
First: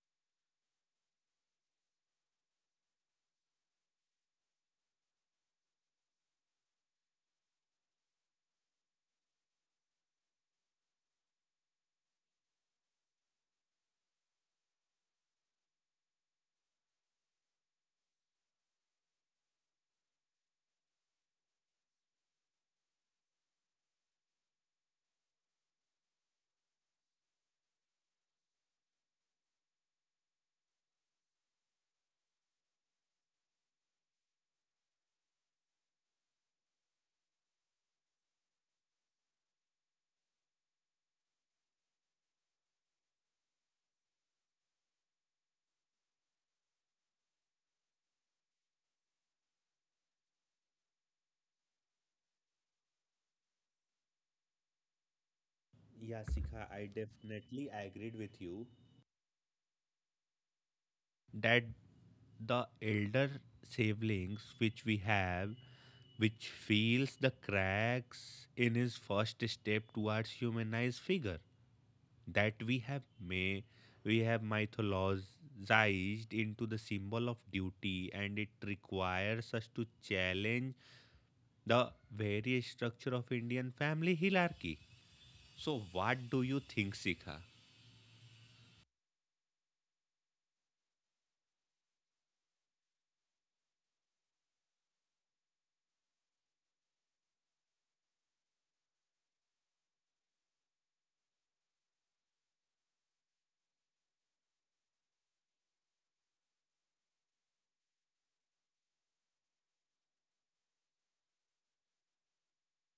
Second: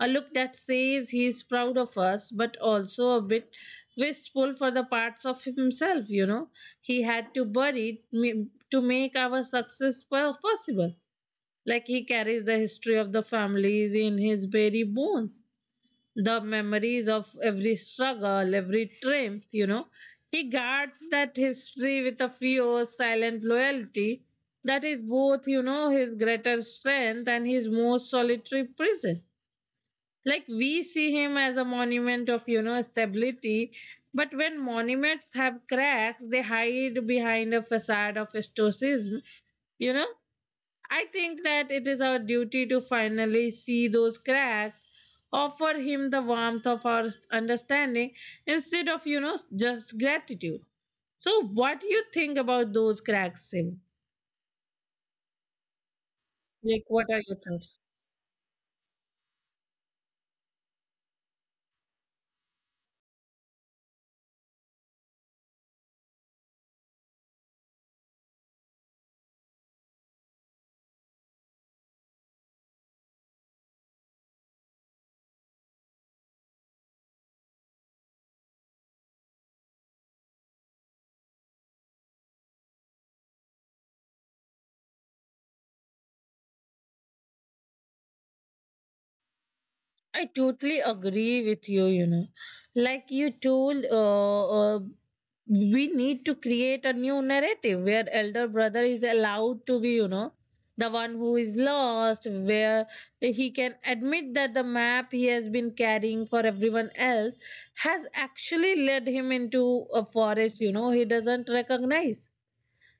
Speaker 1: A look that says he is proud of us, but also a bit wistful for the parts of himself, you know, he had to bury me- to make our success po- possible. Like, he carries the history of the families in his very bones, the memories of every struggle, every triumph, you know. He guards that history with a fierce, silent loyalty that is both, you know, his greater strength and his most solitary prison. Like, we see him as a monument of, you know, stability, but when monuments have cracks, they hide behind a facade of stoicism, you know. I think that it is our duty to finally see those cracks, offer him the warmth of our understanding instead of, you know, just gratitude. So, what do you think about those cracks, Sim?
Speaker 2: Yeah, Sikha,
Speaker 1: Like,
Speaker 2: I
Speaker 1: what are your
Speaker 2: definitely
Speaker 1: thoughts?
Speaker 2: agreed with you that the elder siblings which we have which feels the cracks in his first step towards humanized figure that we have may we have mythologized into the symbol of duty and it requires us to challenge the very structure of Indian family hierarchy. So what do you think, Sikha?
Speaker 1: I totally agree with you, you know. Like you told, uh, uh, we need to create a new narrative where elder brother is allowed to be, you know, the one who is lost, where he can admit that the map he has been carrying for everyone else has actually led him into a forest, you know, he doesn't recognize.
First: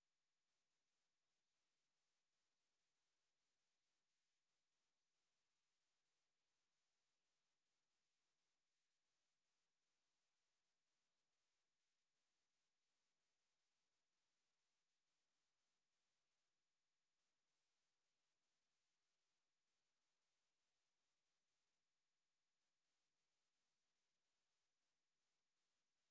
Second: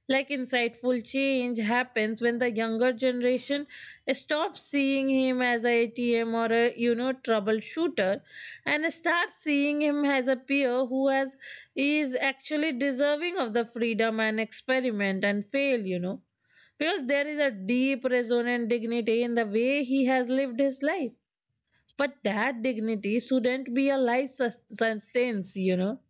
Speaker 1: Like, insightful change happens when the younger generation stops seeing him as a ATM or a, you know, troubleshooter, and starts seeing him as a peer who has is actually deserving of the freedom and experiment and fail, you know. Because there is a deep resonant dignity in the way he has lived his life. But that dignity shouldn't be a life sus- sustenance, you know.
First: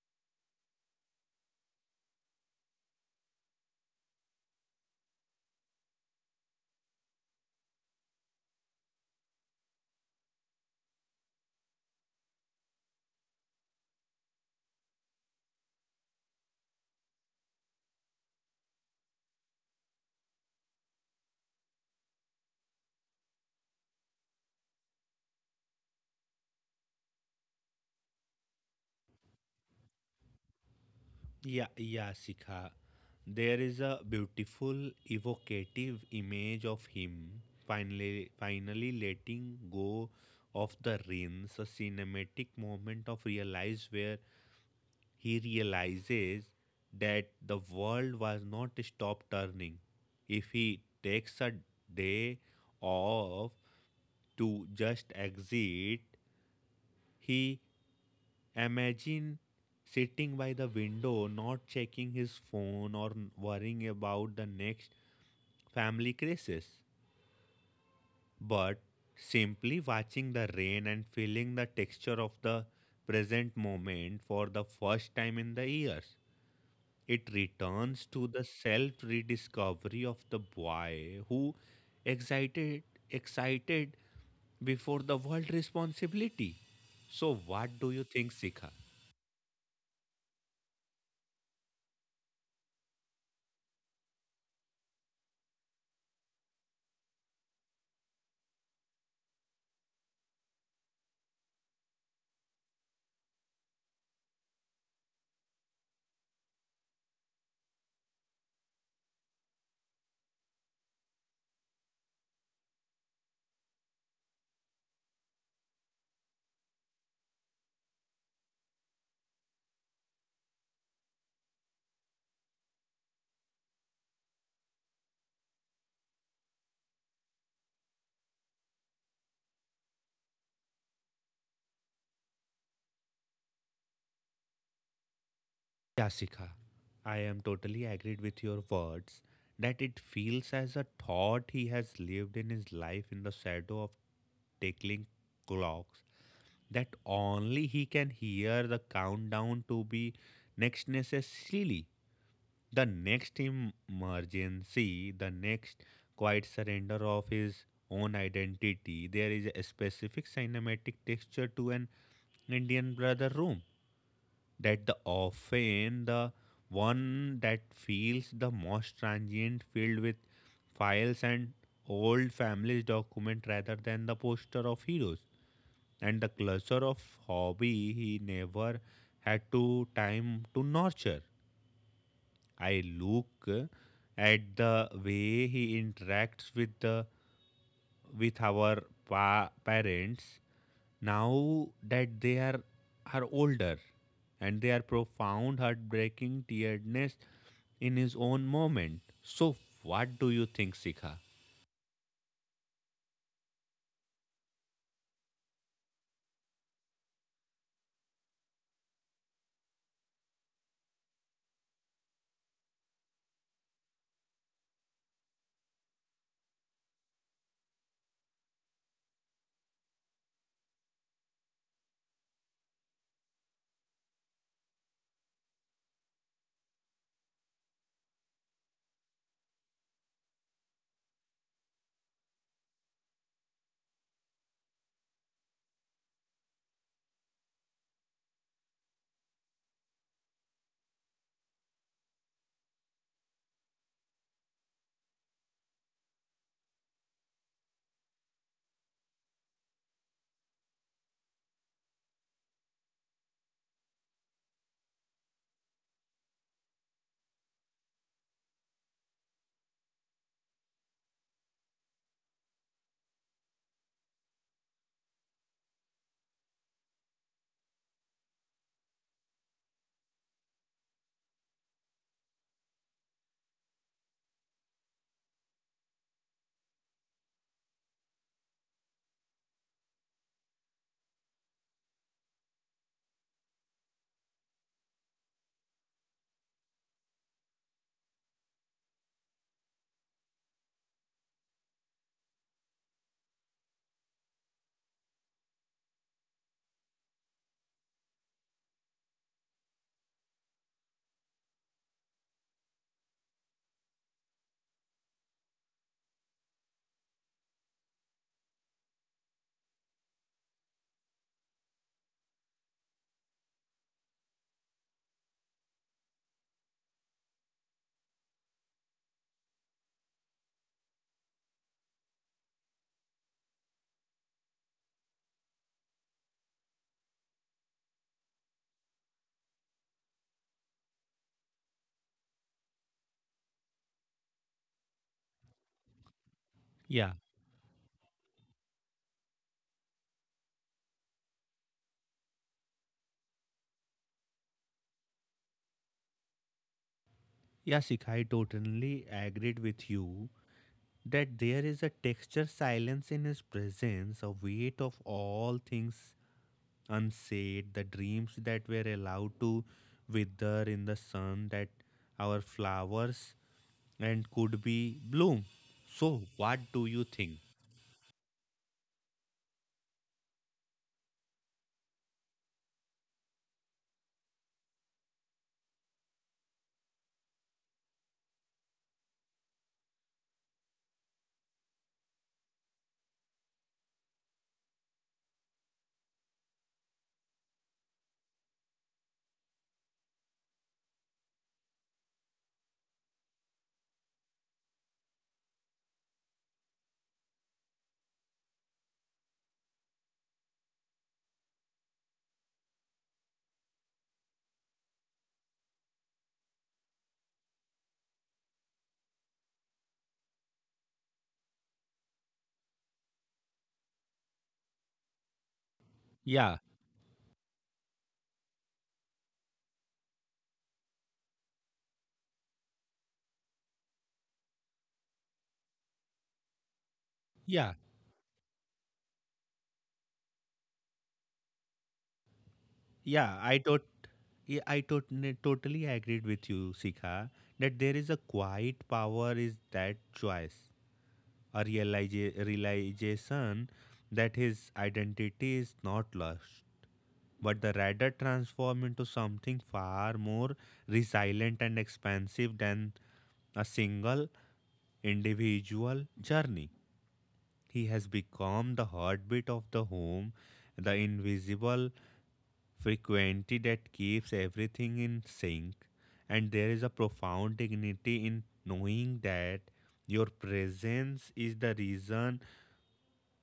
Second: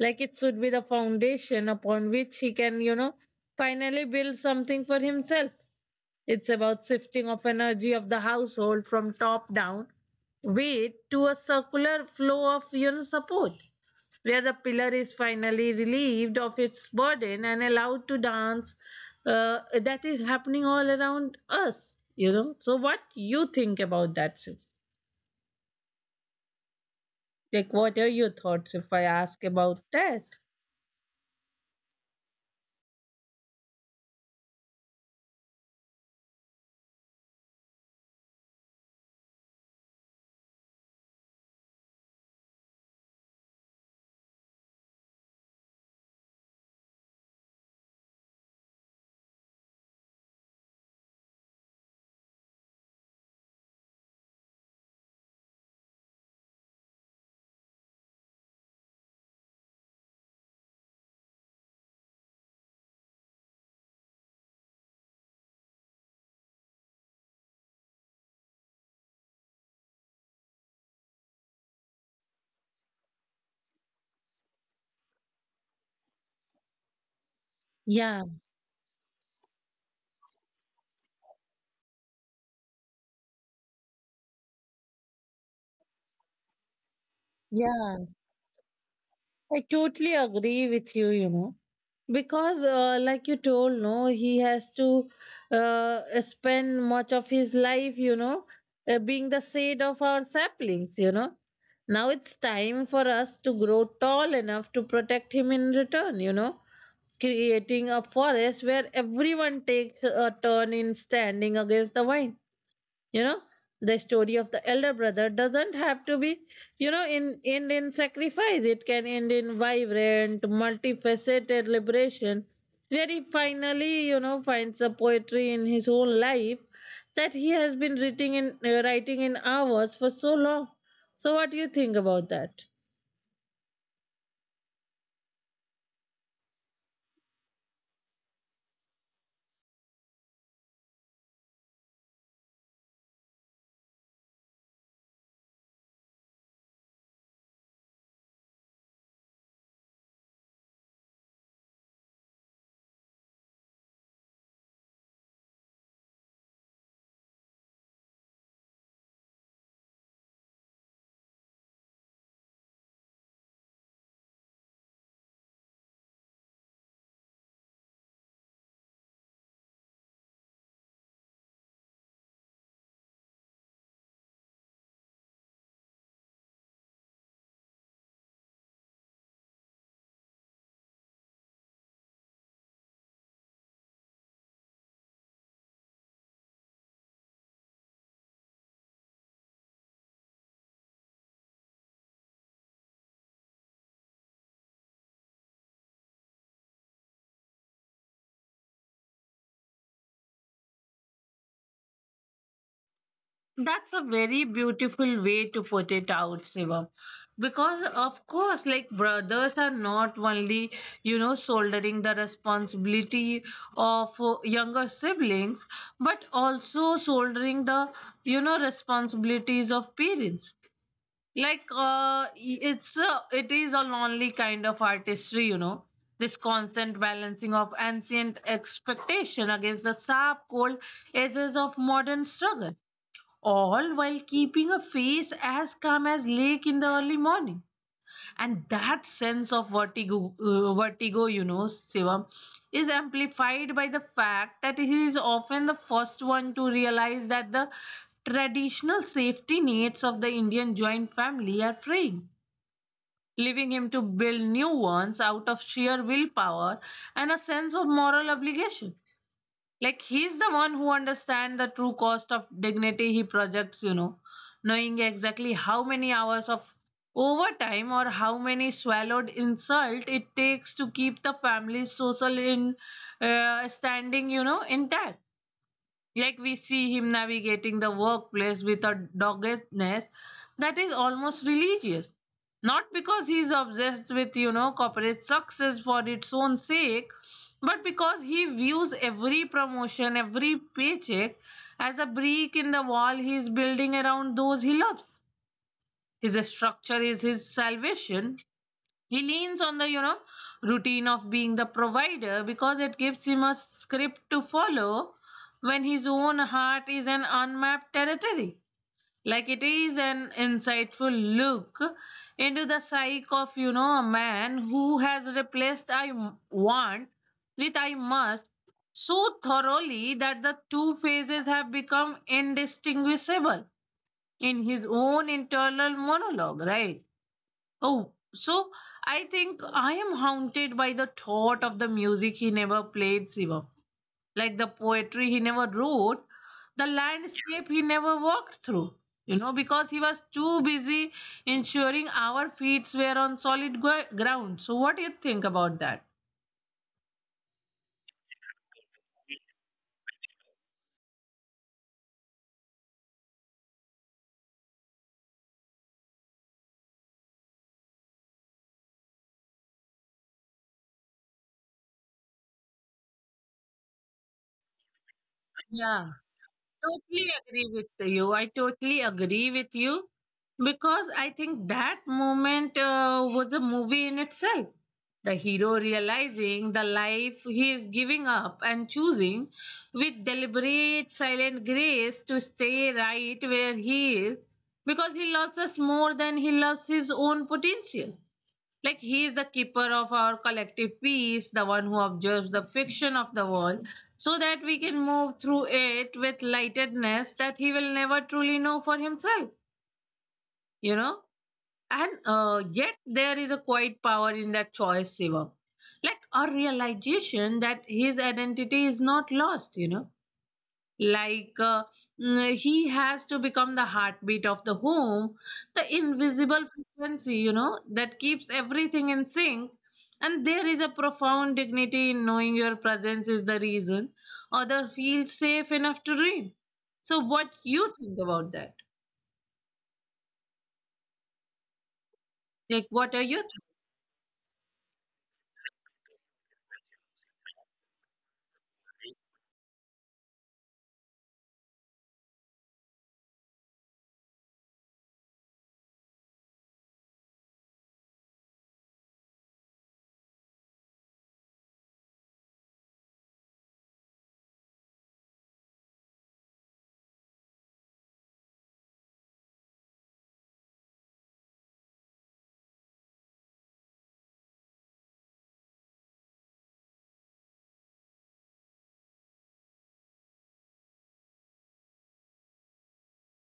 Speaker 1: Like, it should be the foundation upon which he can, you know, finally build something for himself. It's about shifting of energy of the household from top down weight to a circular flow of, you know, support, where the pillar is finally relieved of its burden and allowed to dance, uh, that is happening all around us, you know. So what you think about that, Sid? Like, what are your thoughts if I ask about that?
Speaker 2: Yeah, yeah, Sikha. There is a beautiful, evocative image of him finally, finally letting go of the reins, a cinematic moment of realize where he realizes that the world was not stopped turning. If he takes a day off to just exit, he imagine sitting by the window, not checking his phone or worrying about the next family crisis, but simply watching the rain and feeling the texture of the present moment for the first time in the years. It returns
Speaker 1: Yeah,
Speaker 2: to the self rediscovery of the boy who excited excited before the world responsibility. So what do
Speaker 1: yeah.
Speaker 2: you think, Sikha?
Speaker 1: I totally agree with you, you know, because uh, like you told, no, he has to uh, spend much of his life, you know, uh, being the shade of our saplings, you know. Now it's time for us to grow tall enough to protect him in return, you know, creating a forest where everyone takes a turn in standing against the wind, you know. The story of the elder brother doesn't have to be, you know, in end in sacrifice. It can end in vibrant multifaceted liberation where he finally, you know, finds the poetry in his own life that he has been writing in uh, writing in hours for so long. So what do you think about that?
Speaker 2: Yasika, I am totally agreed with your words that it feels as a thought he has lived in his life in the shadow of tickling clocks that only he can hear the countdown to be next necessarily the next emergency, the next quiet surrender of his own identity. There is a specific cinematic texture to an Indian brother room that the often the one that feels the most transient filled with files and old family's document rather than the poster of heroes and the cluster of hobby he never had to time to nurture. I look uh, at the way he interacts with the with our pa- parents now that they are, are older and they are profound, heartbreaking tieredness in his own moment. So, what do you think, Sikha?
Speaker 1: That's a very beautiful way to put it out, Shivam. Because, of course, like, brothers are not only, you know, shouldering the responsibility of uh, younger siblings, but also shouldering the, you know, responsibilities of parents. Like, uh, it's a, it is a lonely kind of artistry, you know, this constant balancing of ancient expectation against the sharp, cold edges of modern struggle, all while keeping a face as calm as lake in the early morning. And that sense of vertigo uh, vertigo you know, Shivam, is amplified by the fact that he is often the first one to realize that the traditional safety nets of the Indian joint family are fraying, leaving him to build new ones out of sheer willpower and a sense of moral obligation. Like, he's the one who understands the true cost of dignity he projects, you know, knowing exactly how many hours of overtime or how many swallowed insult it takes to keep the family's social in, uh, standing, you know, intact. Like, we see him navigating the workplace with a doggedness that is almost religious. Not because he is obsessed with, you know, corporate success for its own sake, but because he views every promotion, every paycheck as a brick in the wall he is building around those he loves. His structure is his salvation. He leans on the, you know, routine of being the provider because it gives him a script to follow when his own heart is an unmapped territory. Like, it is an insightful look into the psyche of, you know, a man who has replaced I m- want with I must, so thoroughly that the two phases have become indistinguishable in his own internal monologue, right? Oh, so I think I am haunted by the thought of the music he never played, Shiva. Like the poetry he never wrote, the
Speaker 2: Yeah,
Speaker 1: landscape he never walked through. You know, because he was too busy ensuring our feet were on solid gro- ground. So, what do you think about that?
Speaker 2: yeah, Sikha, I totally agreed with you that there is a texture silence in his presence, a weight of all things unsaid, the dreams that were allowed to wither in the sun, that our flowers and could be bloom.
Speaker 1: Yeah.
Speaker 2: So, what do you
Speaker 1: Totally
Speaker 2: think?
Speaker 1: agree with you. I totally agree with you, because I think that moment uh, was a movie in itself. The hero realizing the life he is giving up and choosing, with deliberate, silent grace, to stay right where he is, because he loves us more than he loves his own potential. Like, he is the keeper of our collective peace, the one who observes the fiction of the world, so that we can move through it with lightedness that he will never truly know for himself, you know? And uh, yet there is a quiet power in that choice, Shiva. Like a realization that his identity is not lost, you know? like uh, mm, he has to become the heartbeat of the home, the
Speaker 2: Yeah,
Speaker 1: invisible frequency, you know, that keeps everything in sync. And there is a profound dignity in knowing your presence is the reason other feels safe enough to dream. So what
Speaker 2: yeah,
Speaker 1: you think about that? Like, what are
Speaker 2: yeah.
Speaker 1: your thoughts?
Speaker 2: I tot, yeah, I tot, Totally agreed with you, Sikha, that there is a quiet power is that choice, a realiza- realization that his identity is not lost, but the radar transformed into something far more resilient and expansive than a single individual journey. He has become the heartbeat of the home, the invisible frequency that keeps everything in sync. And there is a profound dignity in knowing that your presence is the reason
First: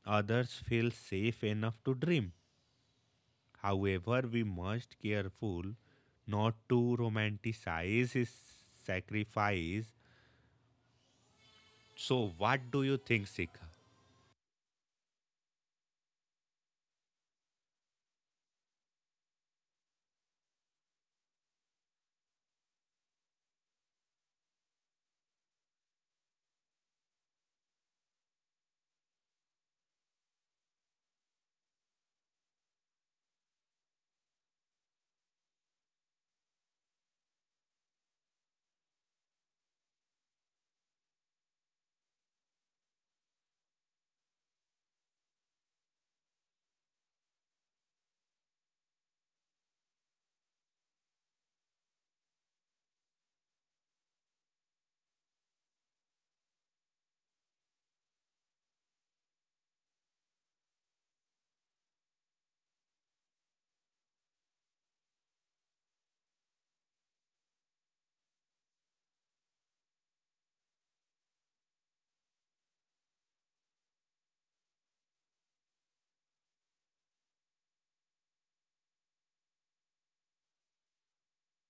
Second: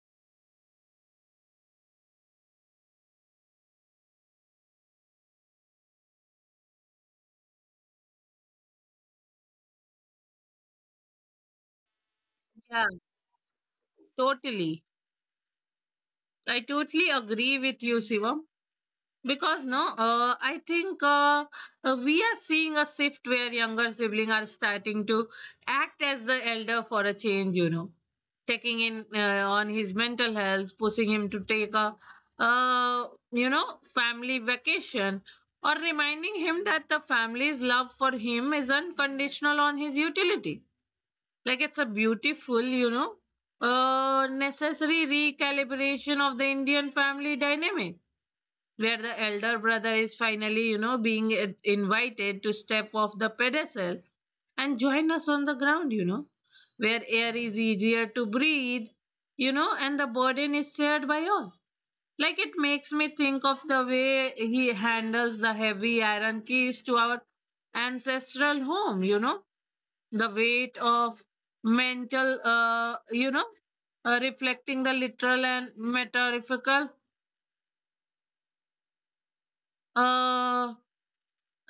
Speaker 2: others feel safe enough to dream. However, we must careful not to romanticize his sacrifice. So, what do
Speaker 1: Yeah,
Speaker 2: you think, Sikha?
Speaker 1: totally. I totally agree with you, Shivam, because no, uh, i think uh, uh, we are seeing a shift where younger siblings are starting to act as the elder for a change, you know, taking in uh, on his mental health, pushing him to take a, uh, you know, family vacation, or reminding him that the family's love for him is unconditional on his utility. Like, it's a beautiful, you know, uh, necessary recalibration of the Indian family dynamic, where the elder brother is finally, you know, being, uh, invited to step off the pedestal and join us on the ground, you know, where air is easier to breathe, you know, and the burden is shared by all. Like, it makes me think of the way he handles the heavy iron keys to our ancestral home, you know, the weight of mental, uh, you know, uh, reflecting the literal and metaphorical, uh,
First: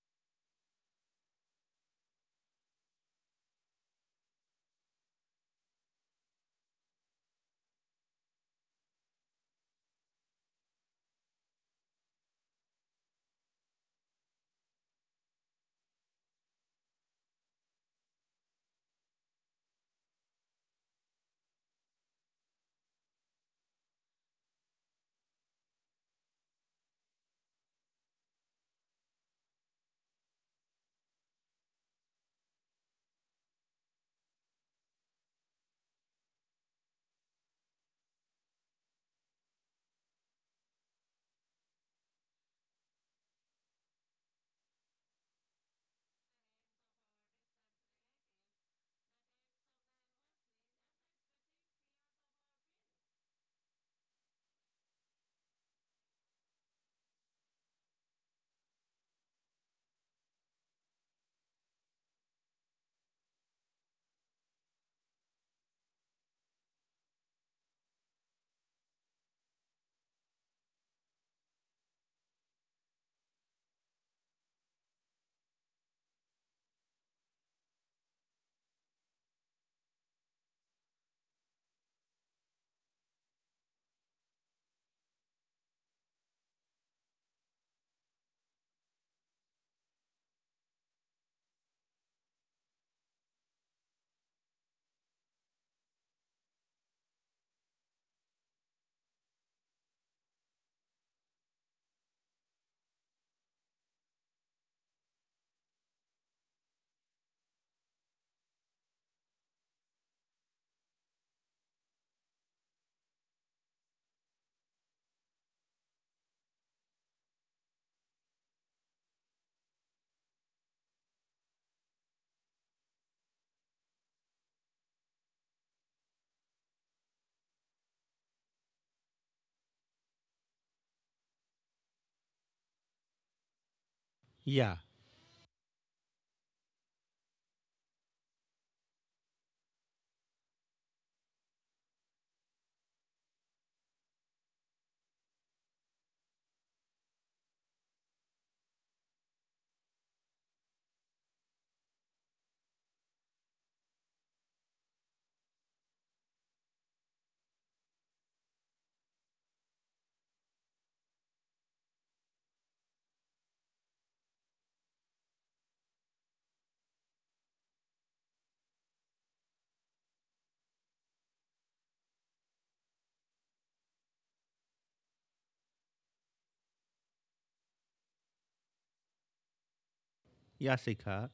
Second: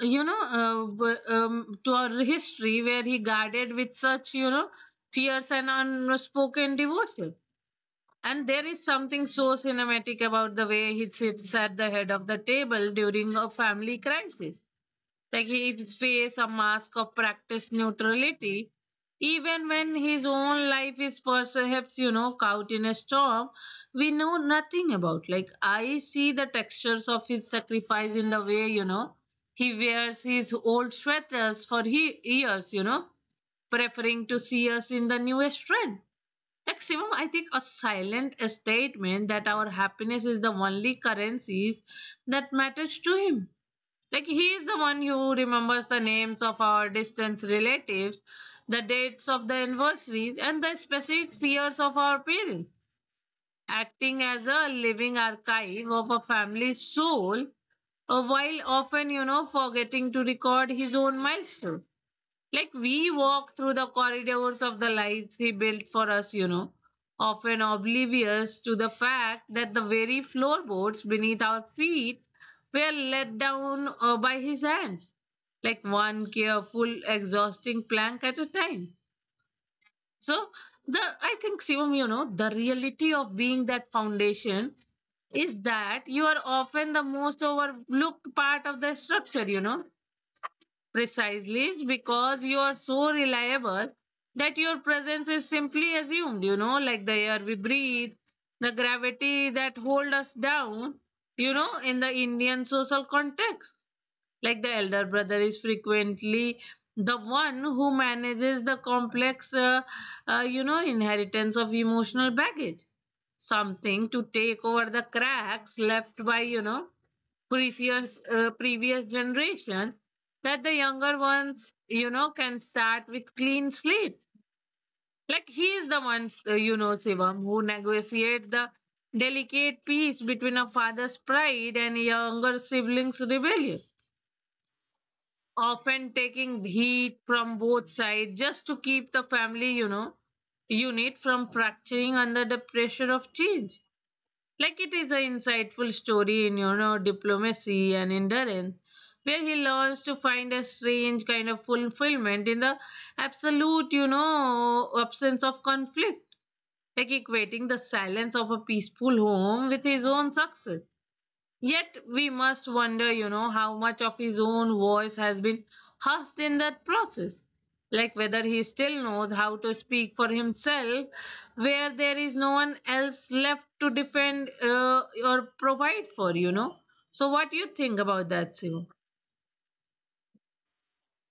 Speaker 1: you know, uh, w- um, to our history where he guarded with such, you know, fierce and unspoken devotion. And there is something so cinematic about the way he sits at the head of the table during a family crisis. Like, he his face a mask of practiced neutrality, even when his own life is perhaps, you know, caught in a storm we know nothing about. Like, I see the textures of his sacrifice in the way, you know, he wears his old sweaters for he years, you know, preferring to see us in the newest trend. Maximum, I think, a silent statement that our happiness is the only currencies that matters to him. Like, he is the one who remembers the names of our distant relatives, the dates of the anniversaries, and the specific fears of our parents, acting as a living archive of a family's soul, uh, while often, you know, forgetting to record his own milestone. Like, we walk through the corridors of the lives he built for us, you know, often oblivious to the fact that the very floorboards beneath our feet were let down uh, by his hands, like one careful, exhausting plank at a time. So, the I think, Shivam, you know, the reality of being that foundation is that you are often the most overlooked part of the structure, you know. Precisely it's because you are so reliable that your presence is simply assumed, you know, like the air we breathe, the gravity that hold us down, you know, in the Indian social context. Like, the elder brother is frequently the one who manages the complex, uh, uh, you know, inheritance of emotional baggage, something to take over the cracks left by, you know, previous uh, previous generation, that the younger ones, you know, can start with clean slate. Like, he is the one, uh, you know, Shivam, who negotiate the delicate peace between a father's pride and a younger sibling's rebellion,
Speaker 2: Yeah,
Speaker 1: often taking heat from both sides just to keep the family, you know, unit from fracturing under the pressure of change. Like, it is an insightful story in, you know, diplomacy and endurance, where he learns to find a strange kind of fulfillment in the absolute, you know, absence of conflict, like equating the silence of a peaceful home with his own success. Yet we must wonder, you know, how much of his own voice has been hushed in that process. Like, whether he still knows how to speak for himself, where there is no one else left to defend uh, or provide for, you know. So, what do you think about that, Shivam?
Speaker 2: yeah, Sikha.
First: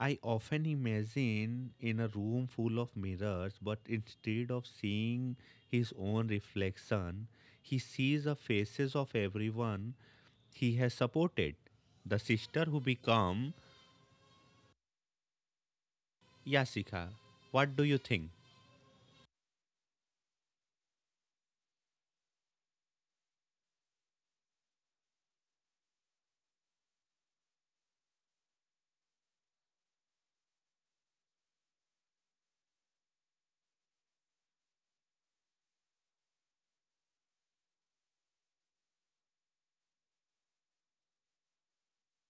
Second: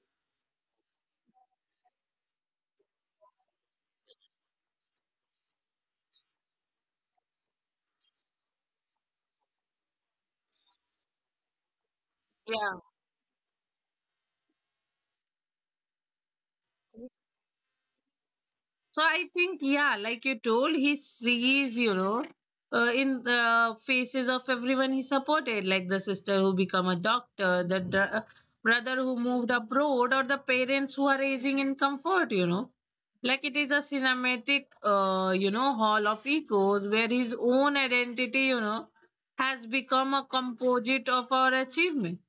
Speaker 2: I often imagine in a room full of mirrors, but instead of seeing his own reflection, he sees the faces of everyone he has supported. The sister
Speaker 1: Yeah.
Speaker 2: who become. Yeah, Yasika. What do you think?
Speaker 1: So I think, yeah, like you told, he sees, you know, uh, in the faces of everyone he supported, like the sister who become a doctor, the dr- uh, brother who moved abroad, or the parents who are aging in comfort, you know. Like, it is a cinematic, uh, you know, hall of echoes where his own identity, you know, has become a composite of our achievement,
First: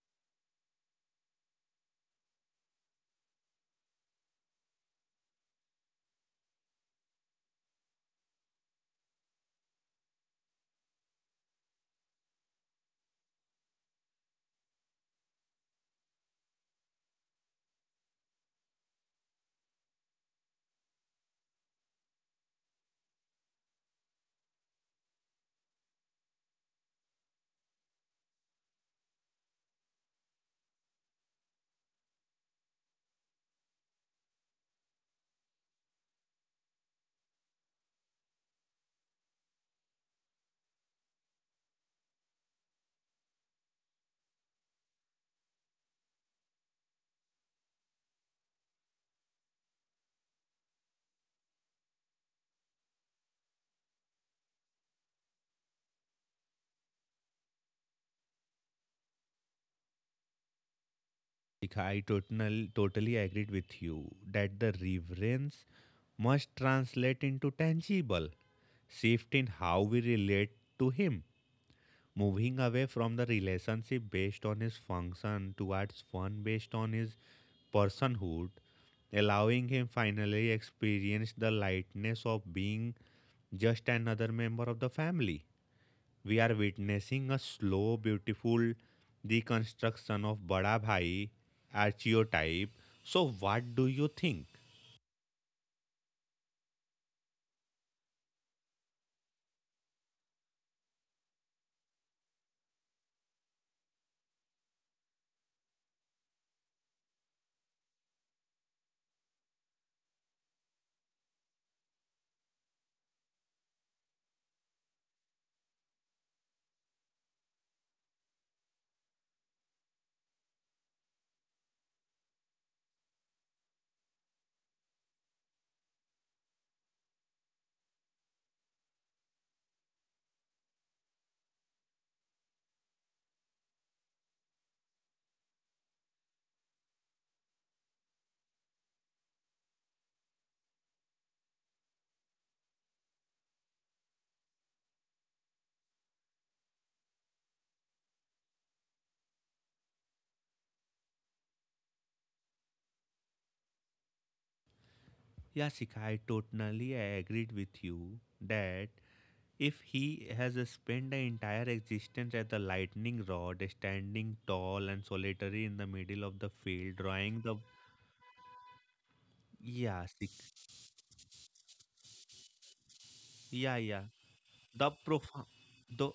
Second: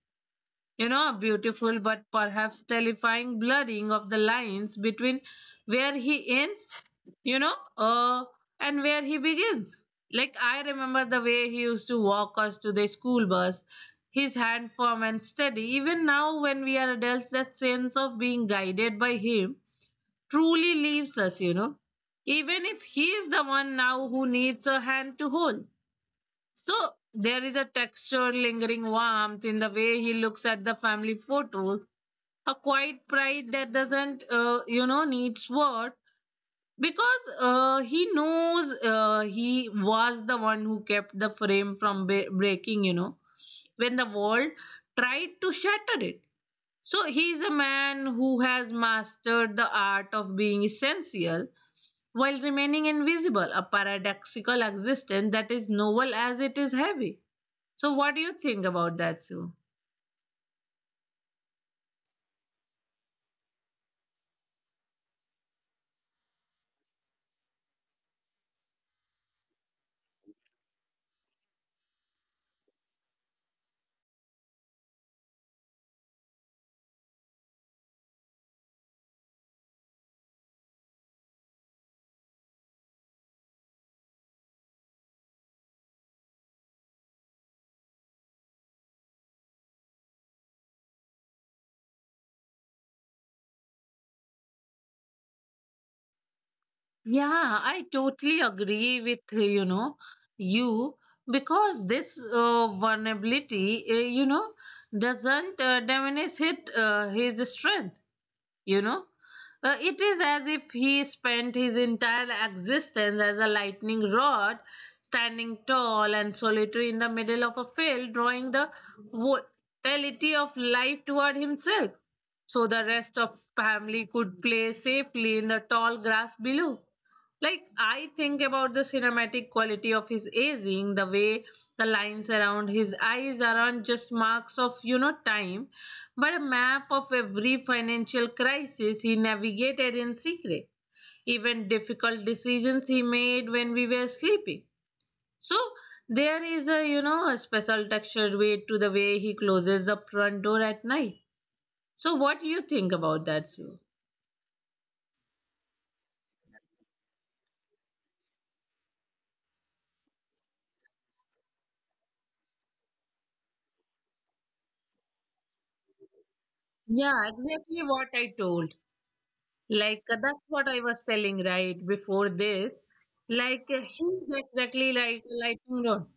Speaker 1: you know, a beautiful but perhaps terrifying blurring of the lines between where he ends, you know, uh, and where he begins. Like, I remember the way he used to walk us to the school bus, his hand firm and steady. Even now, when we are adults, that sense of being guided by him truly leaves us, you know. Even if he is the one now who needs a hand to hold. So there is a texture, lingering warmth in the way he looks at the family photos, a quiet pride that doesn't, uh, you know, need words, because uh, he knows uh, he was the one who kept the frame from ba- breaking, you know, when the world tried to shatter it. So he is a man who has mastered the art of being essential while remaining invisible, a paradoxical existence that is noble as it is heavy. So what do you think about that, Sue?
Speaker 2: Dika, I total, totally agreed with you that the reverence must translate into tangible shift in how we relate to him, moving away from the relationship based on his function towards one based on his personhood, allowing him finally experience the lightness of being just another member of the family. We are witnessing a slow, beautiful deconstruction of Bada Bhai archetype. So, what do you think?
Speaker 1: Yeah, I totally agree with uh, you know, you, because this uh, vulnerability, uh, you know, doesn't uh, diminish his, uh, his strength, you know. Uh, it is as if he spent his entire existence as a lightning rod, standing tall and solitary in the middle of a field, drawing the vitality of life toward himself, so the rest of family could play safely in the tall grass below. Like, I think about the cinematic quality of his aging, the way the lines around his eyes aren't just marks of, you know, time, but a map of every financial crisis he navigated in secret, even difficult decisions he made when we were sleeping. So there is a, you know, a special textured way to the way he closes the front door at night. So what do you think about that, Sue?
Speaker 2: Yasika, I totally agreed with you that if he has spent the entire existence as the lightning rod, standing tall and solitary in the middle of the field,
Speaker 1: Yeah,
Speaker 2: drawing the
Speaker 1: exactly what I told. Like,
Speaker 2: yeah,
Speaker 1: uh,
Speaker 2: Sik-
Speaker 1: that's what I was telling right before this. Like,
Speaker 2: yeah,
Speaker 1: uh,
Speaker 2: yeah,
Speaker 1: he's exactly
Speaker 2: the
Speaker 1: like a
Speaker 2: profound,
Speaker 1: lightning rod.
Speaker 2: the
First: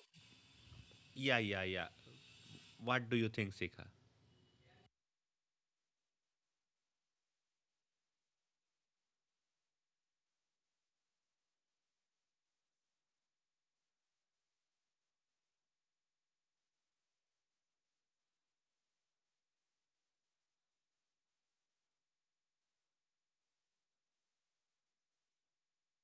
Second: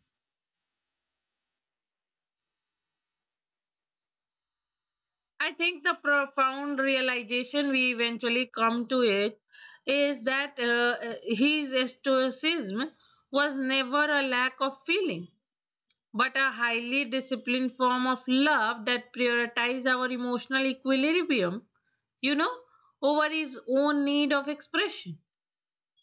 Speaker 2: yeah, yeah, yeah. What do you think, Sika?
Speaker 1: I think the profound realization we eventually come to it is that, uh, uh, his stoicism was never a lack of feeling, but a highly disciplined form of love that prioritized our emotional equilibrium, you know, over his own need of expression.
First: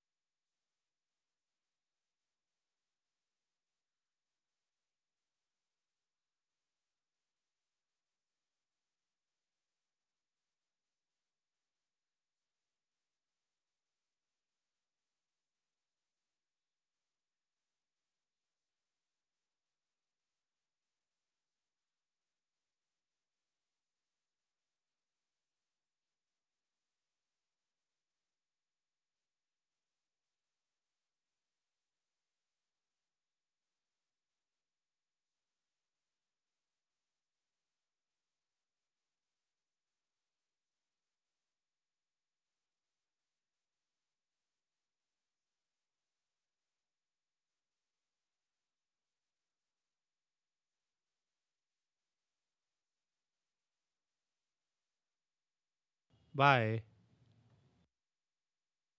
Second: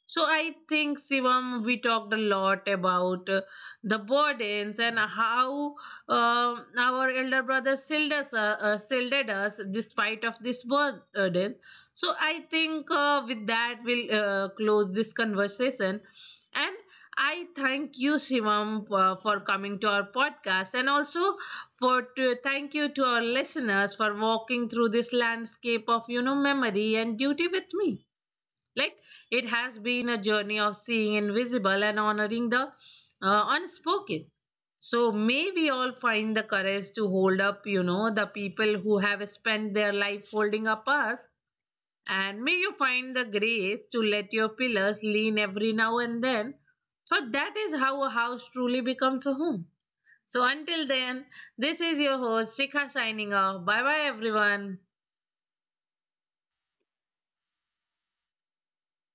Speaker 1: So I think, Shivam, we talked a lot about, uh, the burdens, and how um our elder brother shielded us, uh, uh, shielded us despite of this burden. So I think, uh, with that we'll, uh, close this conversation, and I thank you, Shivam, uh, for coming to our podcast, and also for to thank you to our listeners for walking through this landscape of, you know, memory and duty with me. Like, it has been a journey of seeing invisible and honoring the, uh, unspoken. So may we all find the courage to hold up, you know, the people who have spent their life holding up us. And may you find the grace to let your pillars lean every now and then. For that is how a house truly becomes a home. So until then, this is your host, Shikha, signing off. Bye bye, everyone.
Speaker 2: Bye.